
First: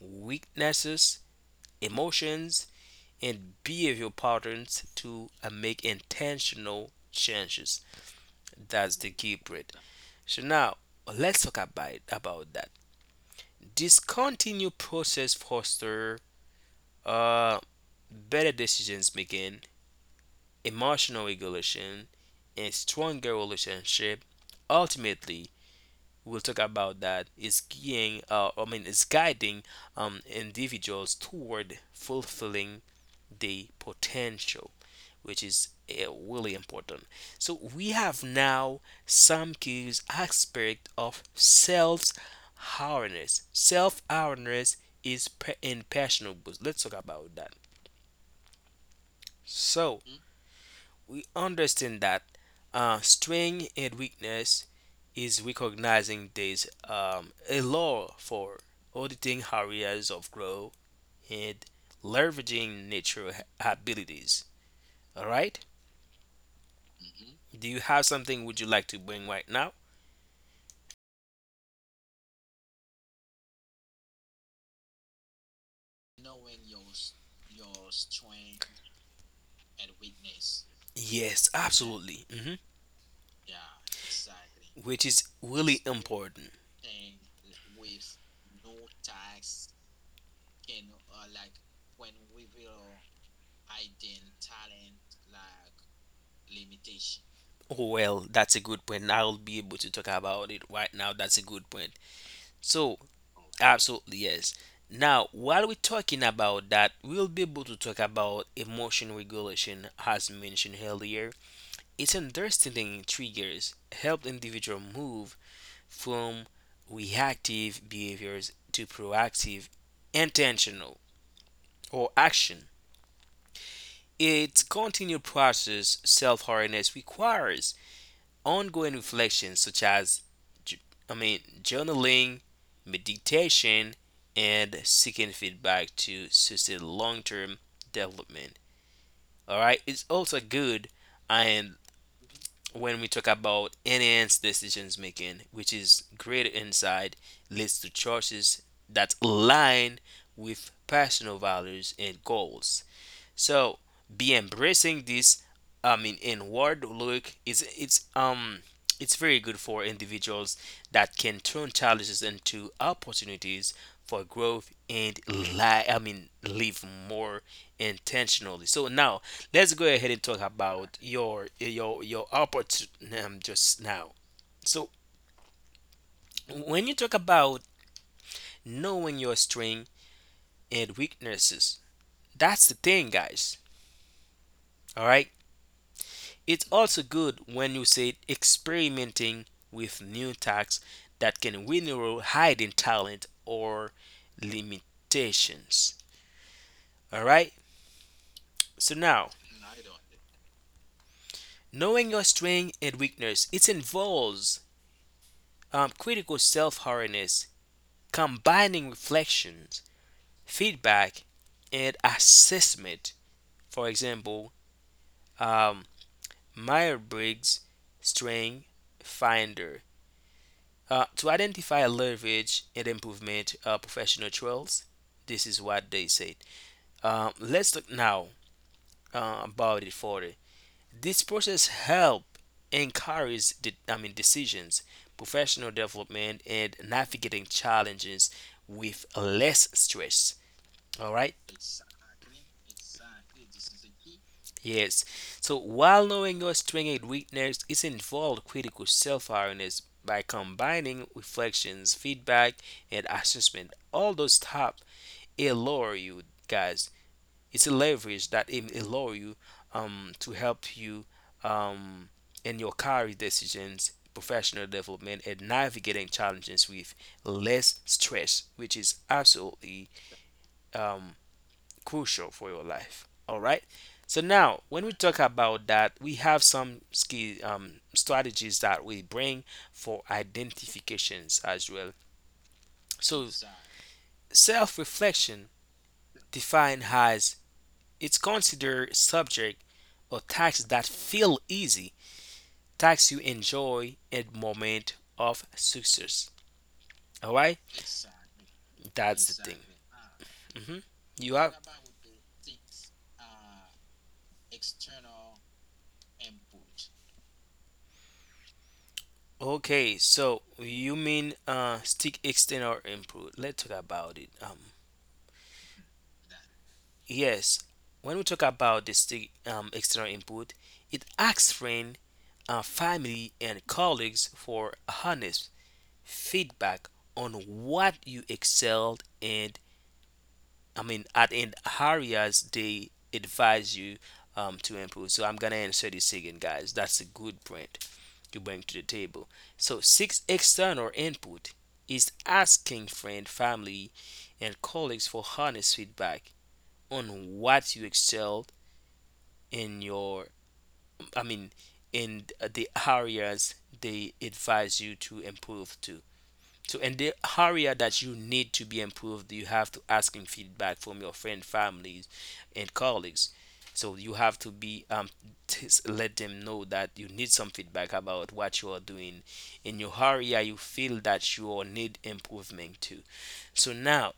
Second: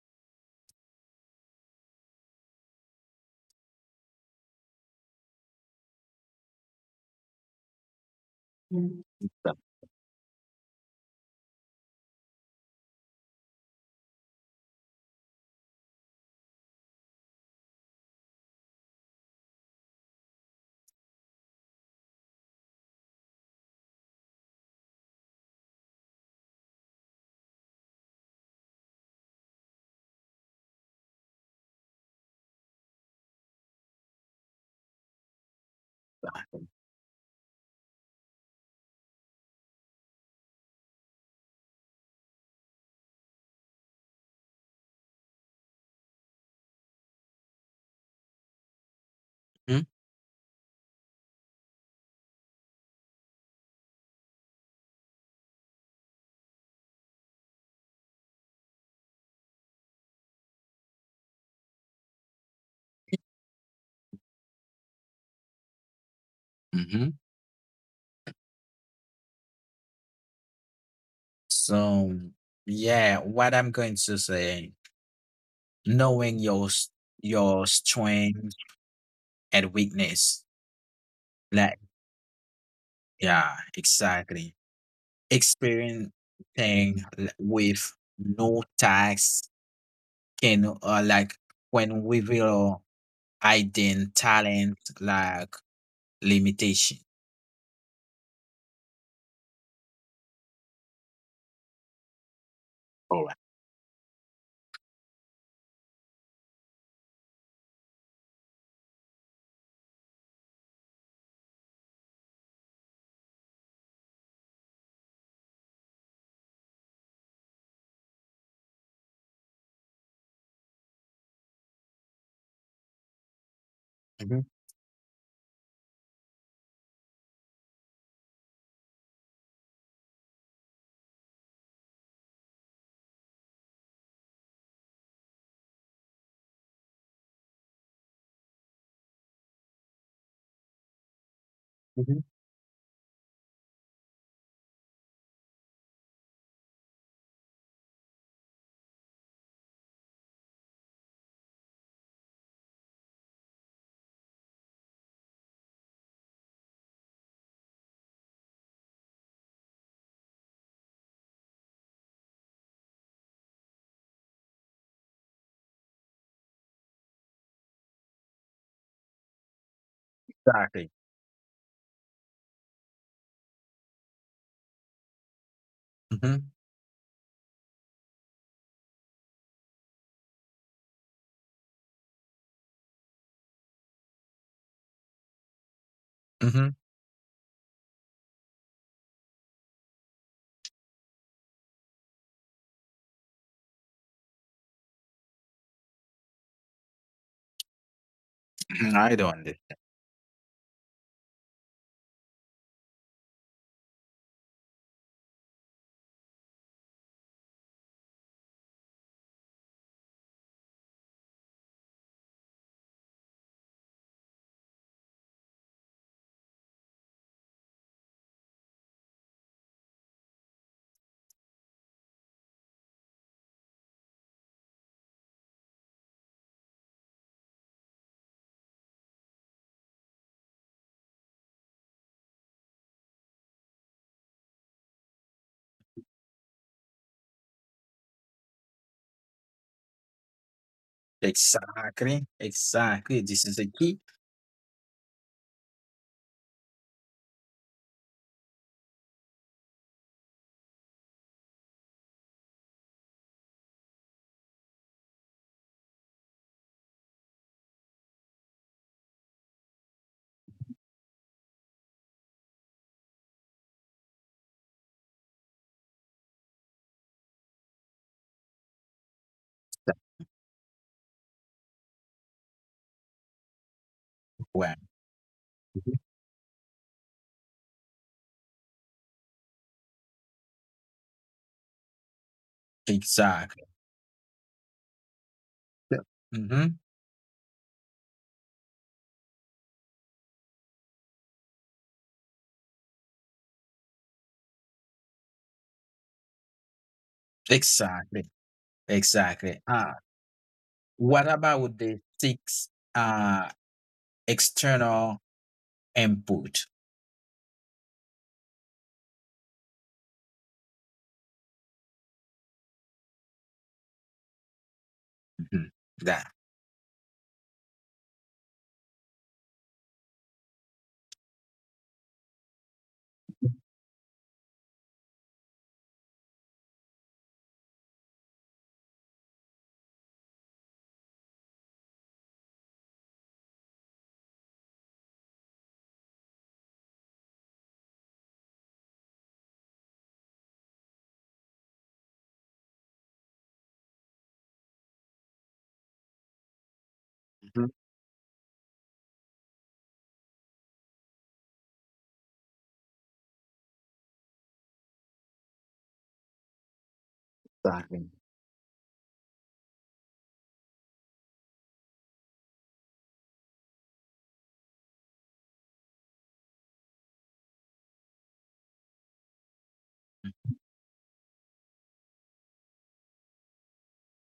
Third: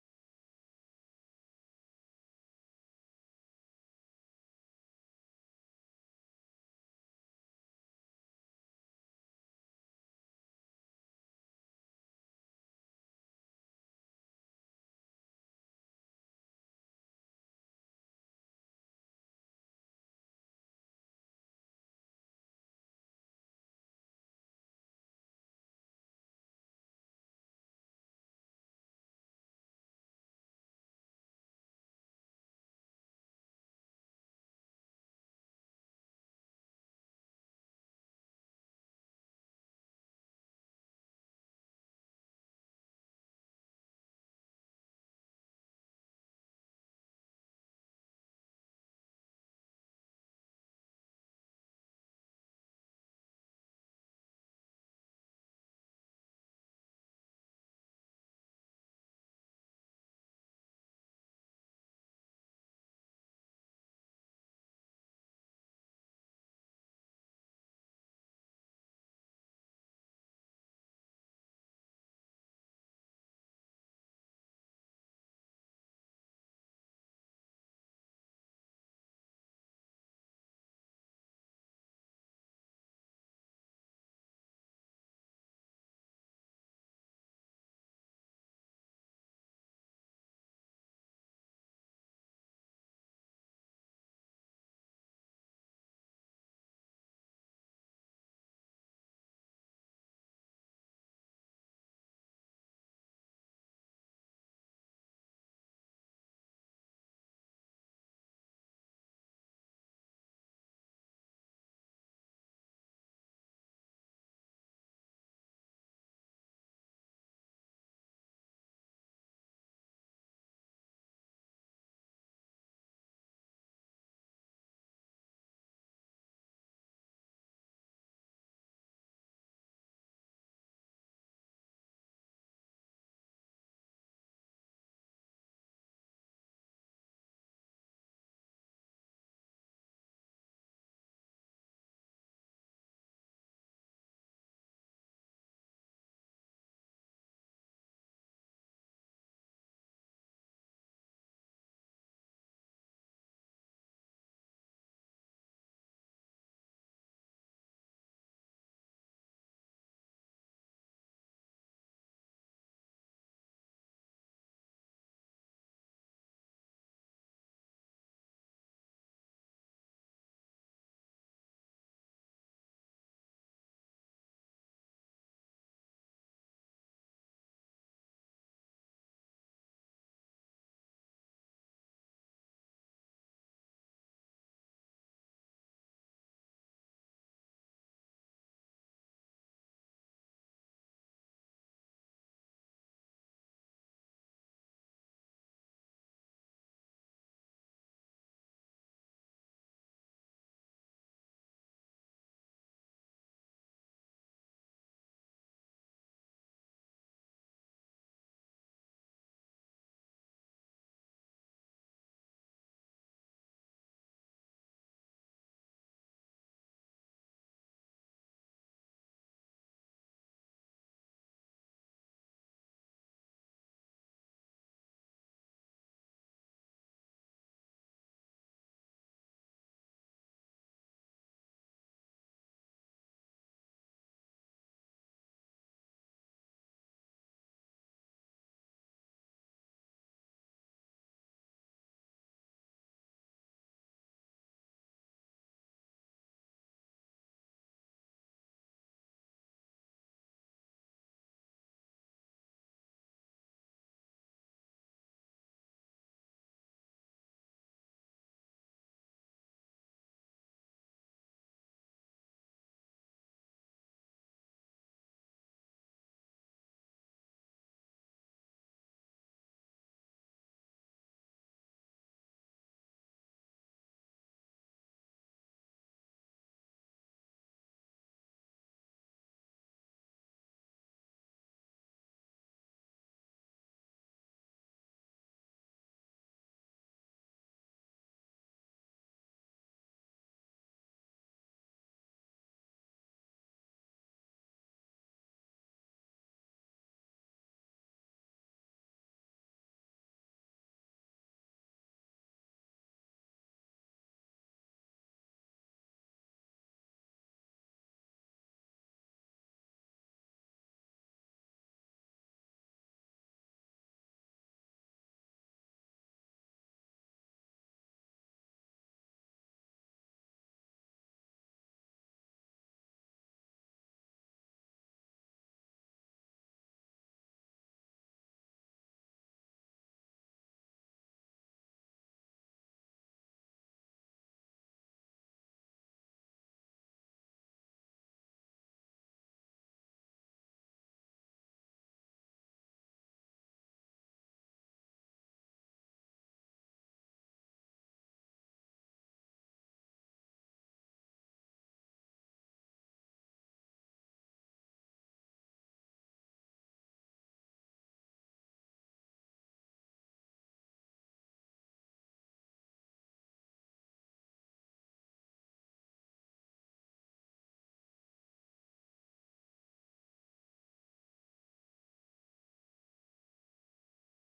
weaknesses, emotions, and behavioral patterns to uh, make intentional changes. That's the key bread. So now let's talk about about that. This continued process foster uh, better decisions making, emotional regulation, and stronger relationship. Ultimately, we'll talk about that is guiding uh, I mean is guiding um, individuals toward fulfilling the potential, which is uh, really important. So we have now some key aspect of self awareness. Self awareness is pe- impressionable. Let's talk about that.
mhm,
So we understand that uh, strength and weakness is recognizing this um, a law for auditing areas of growth and leveraging natural abilities. All right.
mhm.
Do you have something would you like to bring right now?
So yeah, what I'm going to say, knowing your s- your strength and weakness.
Yes,
Like,
absolutely. hmm
yeah, exactly.
Which is really
Experiencing
important.
l- with no tax can, uh, like, when we will identify talent, like, limitation.
Oh, well, that's a good point. I'll be able to talk about it right now. That's a good point. So,
All right.
absolutely, yes. Now, while we're talking about that, we'll be able to talk about emotion regulation, as mentioned earlier. It's understanding triggers help individual move from reactive behaviors to proactive, intentional, or action.
Mhm,
Its continued process, self awareness, requires ongoing reflection such as, ju- I mean, journaling, meditation, and seeking feedback to sustain long term development. All right, it's also good. And
mhm.
when we talk about enhanced decisions making, which is greater insight, leads to choices that align with personal values and goals. So be embracing this I mean inward look is it's um it's very good for individuals that can turn challenges into opportunities for growth and li- I mean live more intentionally. So now let's go ahead and talk
Exactly.
about your your your opportunity um, just now. So
Hmm,
when you talk about knowing your strength and weaknesses, that's the thing, guys. All right.
hmm.
It's also good when you say experimenting with new tasks that can reveal hidden talent or limitations. All right. So
I don't
now,
understand.
knowing your strength and weakness, it involves um, critical self-awareness, combining reflections, feedback, and assessment. For example, um, Meyer-Briggs Strength Finder. Uh, to identify leverage and improvement uh, professional trails, this is what they said. Um, let's talk now uh, about it further. This process help encourage the, I mean decisions, professional development, and navigating challenges with less stress. All right.
Exactly. Exactly. This is the key.
Yes. So while knowing your strengths and weaknesses it's involved critical self-awareness by combining reflections, feedback, and assessment. All those stuff allure you guys, it's a leverage that it allure you um to help you um in your career decisions, professional development, and navigating challenges with less stress, which is
That-
absolutely um crucial for your life. All right, so now
Well,
when we talk about
mhm.
that we have some skill um, strategies that we bring for identifications as well. So
Exactly.
self reflection
Hmm.
defined as: it's considered subject or tasks that feel easy, tasks you enjoy at moment of success. All right,
Exactly.
that's the
Exactly.
thing.
Ah,
Ah, hmm
what
You have
about the six? Uh, external input.
okay. So you mean uh, stick extend or input? Let's talk about it. Um,
Mhm. That.
yes, when we talk about the stick um, external input, it asks friend, uh, family, and colleagues for honest feedback on what you excelled and I mean at in areas they advise you um, to improve. So I'm gonna answer this again, guys. That's a good point you bring to the table. So six external input is asking friend, family, and colleagues for honest feedback on
Mhm.
what you excelled in your I mean in the areas they advise you to improve to. So in the area
Exactly.
that you need to be improved, you have to asking feedback from your friend, families, and colleagues. So you have to be um, t- s- let them know that you need some feedback about what you are doing in your area. You feel that you are need improvement too. So now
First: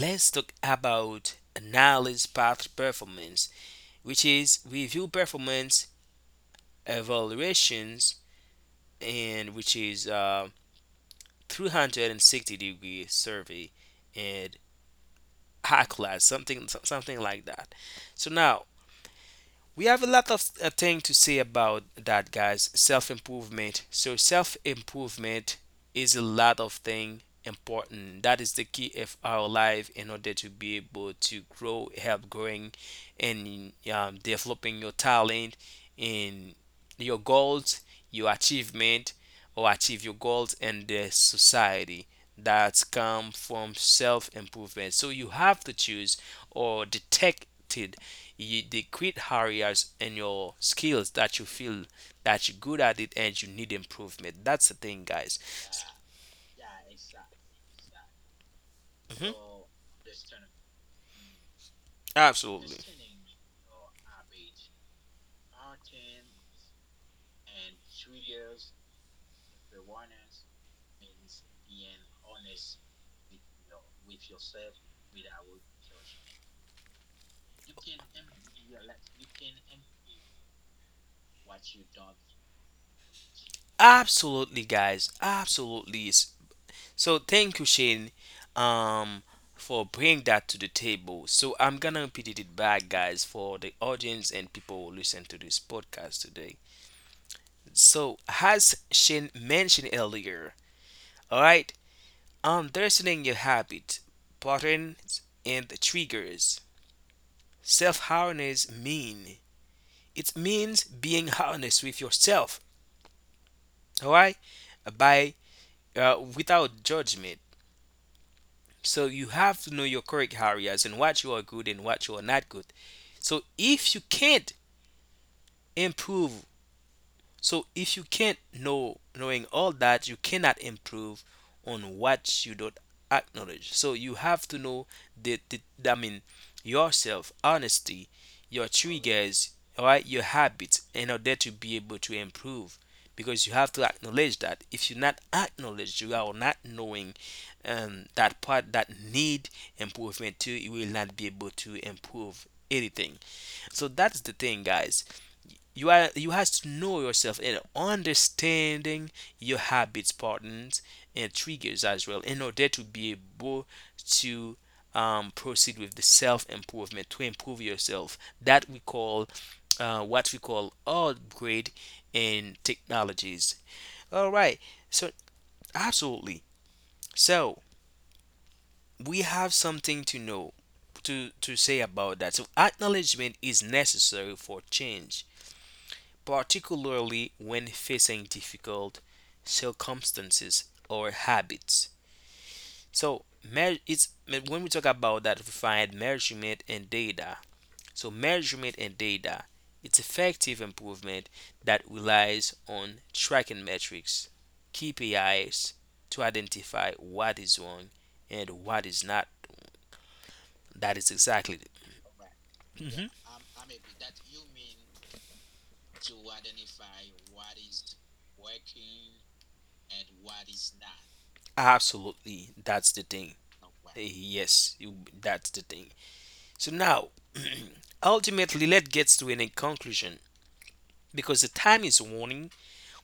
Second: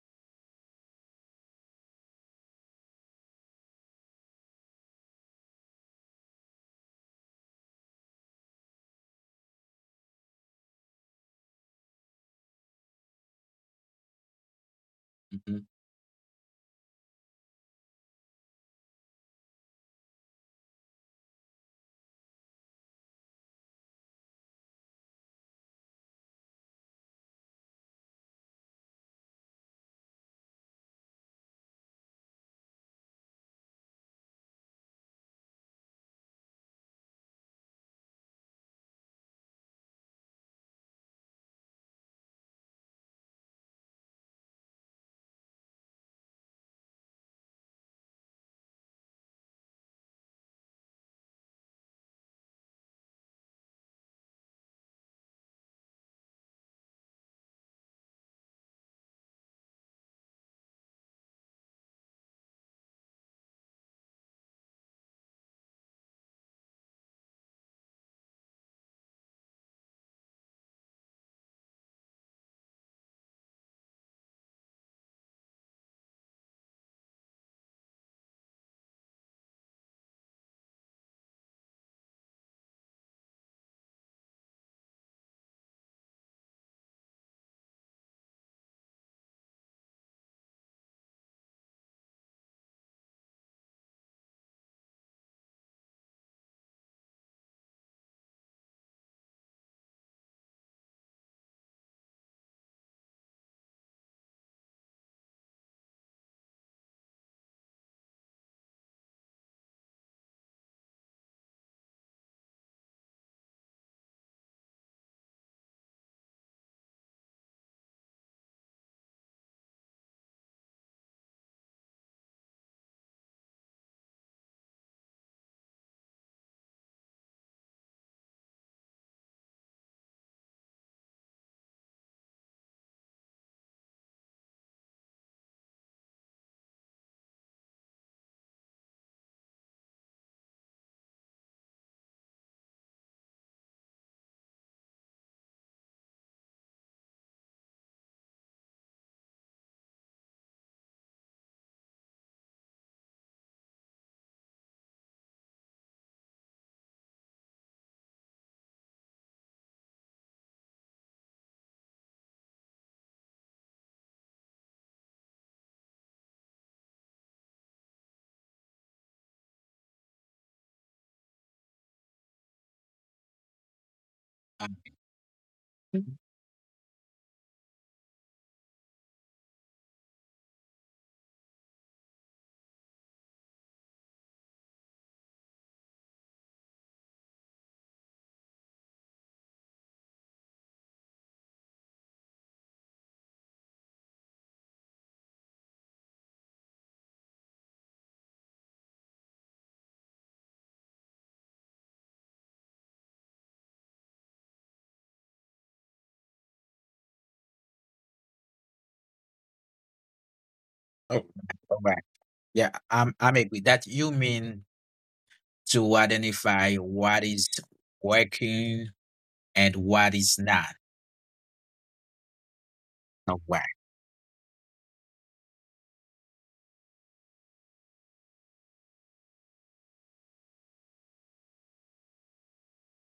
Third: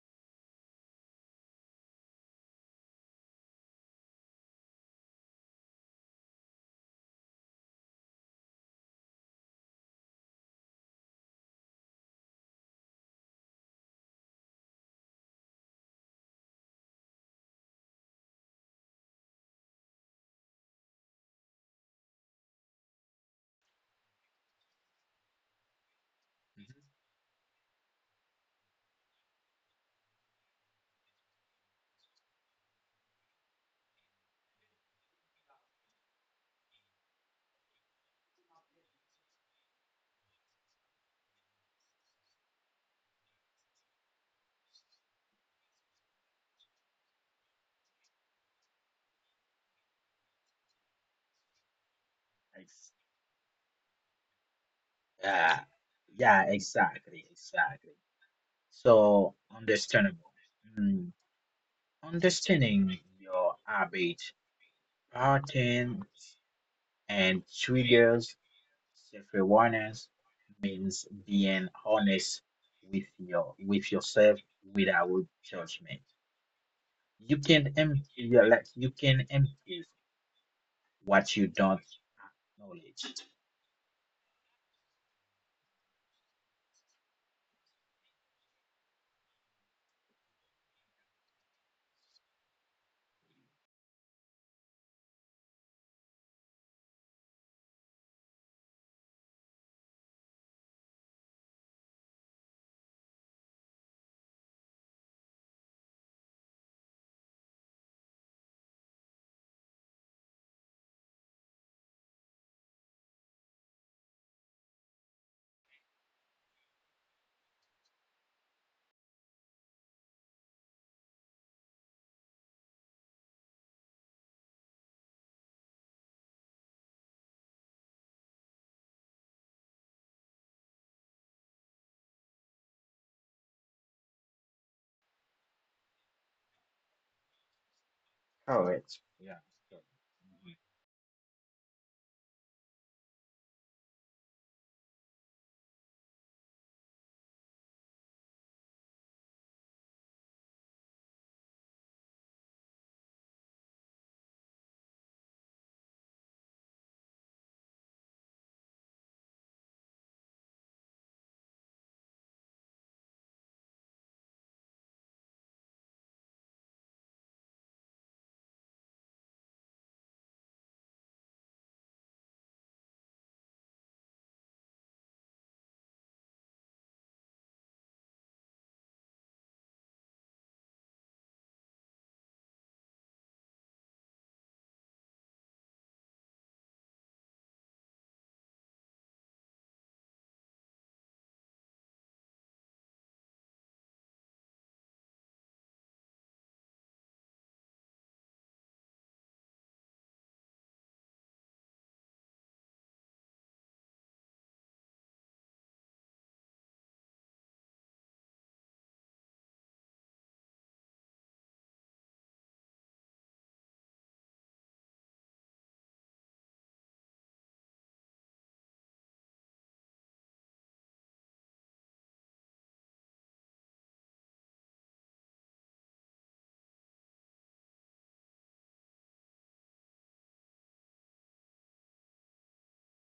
let's talk about analysis path performance, which is review performance evaluations, and which is um, three hundred sixty degree survey and
Mhm.
high class something so- something like that. So now we have a lot of uh, thing to say about that, guys. Self improvement. So self improvement is a lot of thing important. That is the key of our life in order to be able to grow, help growing, and um, developing your talent in your goals, your achievement, or achieve your goals and the society that come from self improvement. So you have to choose or detect you, they quit areas and your skills that you feel that you're good
Ex-
at it and you need improvement. That's the thing, guys.
Uh, yeah, exactly, exactly. So
Mhm.
understandable. Mm,
Absolutely.
understanding your habit, pattern, and triggers, self-awareness means being honest with your with yourself without judgment. You can empty your like you can empty what you don't acknowledge.
Absolutely, guys. Absolutely. S- So thank you, Shane, um, for bringing that to the table. So I'm gonna repeat it back, guys, for the audience and people who listen to this podcast today. So as Shane mentioned earlier, all right, understanding your habit, patterns, and triggers. Self awareness mean It means being honest with yourself. All right, by uh, without judgment. So you have to know your correct areas and what you are good and what you are not good. So if you can't improve So if you can't know knowing all that, you cannot improve on what you don't acknowledge. So you have to know the, the I mean yourself, honesty, your
Correct. Yeah.
triggers,
So,
all right, your
mhm.
habits in order to be able to improve. Because you have to acknowledge that. If you are not acknowledge, you are not knowing um, that part that need improvement too, you will not be able to improve anything. So that's the thing, guys. You are you has to know yourself and understanding your habits, patterns, and triggers as well in order to be able to um, proceed with the self improvement to improve yourself. That we call uh, what we call upgrade in technologies. All right.
Um,
So absolutely. So we have something to know to to say about that. So acknowledgement is necessary for change, particularly when facing difficult circumstances or habits. So, it's when we talk about that, we find measurement and data. So, measurement and data, it's effective improvement that relies on tracking metrics, K P Is, to identify what is wrong and what is not. That is
oh,
exactly it.
all right. Yeah,
Mhm.
I'm I'm agree that you mean to identify what is working and what is not.
Absolutely, that's the thing.
All right.
Yes, you, that's the thing. So now, ultimately, let's get to a conclusion because the time is warning.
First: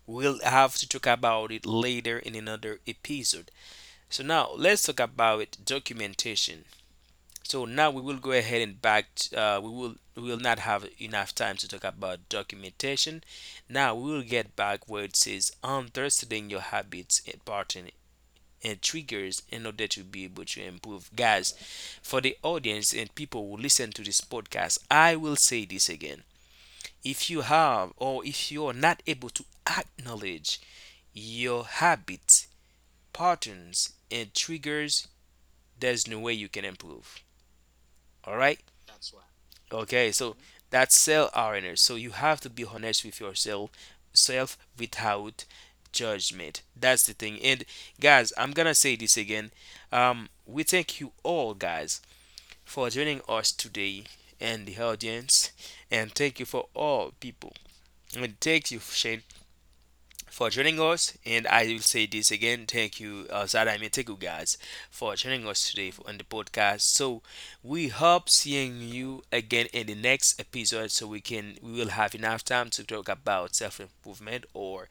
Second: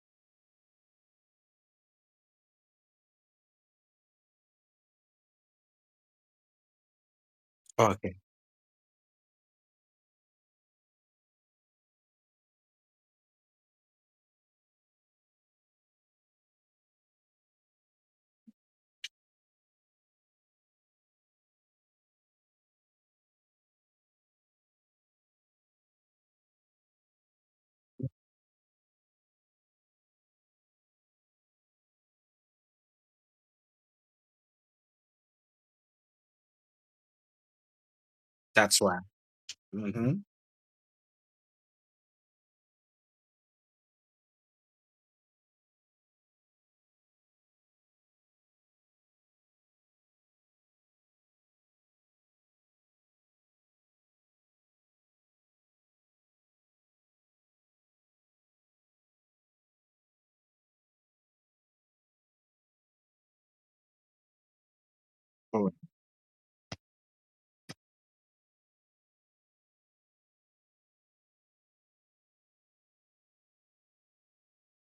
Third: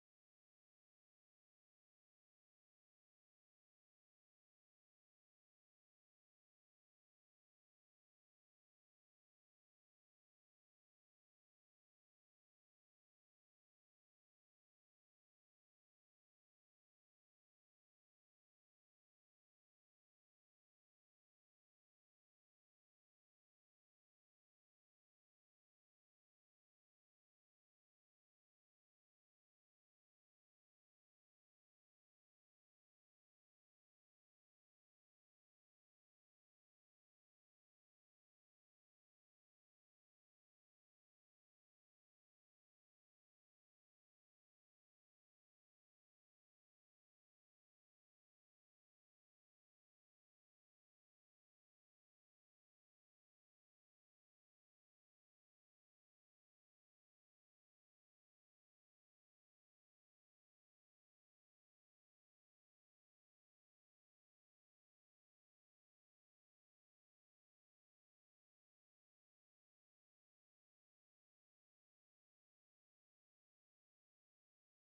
We'll have to talk about it later in another episode. So now, let's talk about documentation. So now we
Okay,
will go ahead and back. Uh, we will we will not have enough time to talk about documentation. Now we will get back where it says understanding your habits and pattern and triggers in order to be able to improve. Guys, for the audience and people who listen to this podcast, I will say this again. If you have or if you're not able to acknowledge your habits, patterns, and triggers, there's no way you can improve. All right?
that's why.
Okay,
Mm-hmm.
so that's self awareness. So you have to be honest with yourself, self without judgment. That's the thing. And guys, I'm gonna say this again. Um, we thank you all, guys, for joining us today and the audience, and thank you for all people. And thank you, Shane, for joining us. And I will say this again, thank you, uh, Zadam, and thank you guys for joining us today on the podcast. So we hope seeing you again in the next episode so we can we will have enough time to talk about self improvement or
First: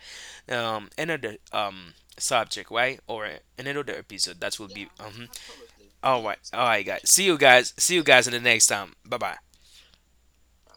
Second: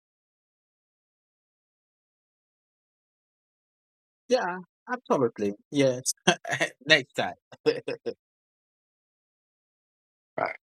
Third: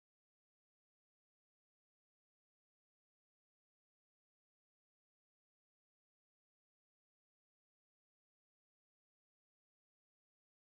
um, another um, subject, right? Or another episode that
Yeah,
will be. Um,
absolutely. Yes.
all right, all right, guys.
Next
See
time.
you guys. See you guys in the next time. Bye bye.
Right.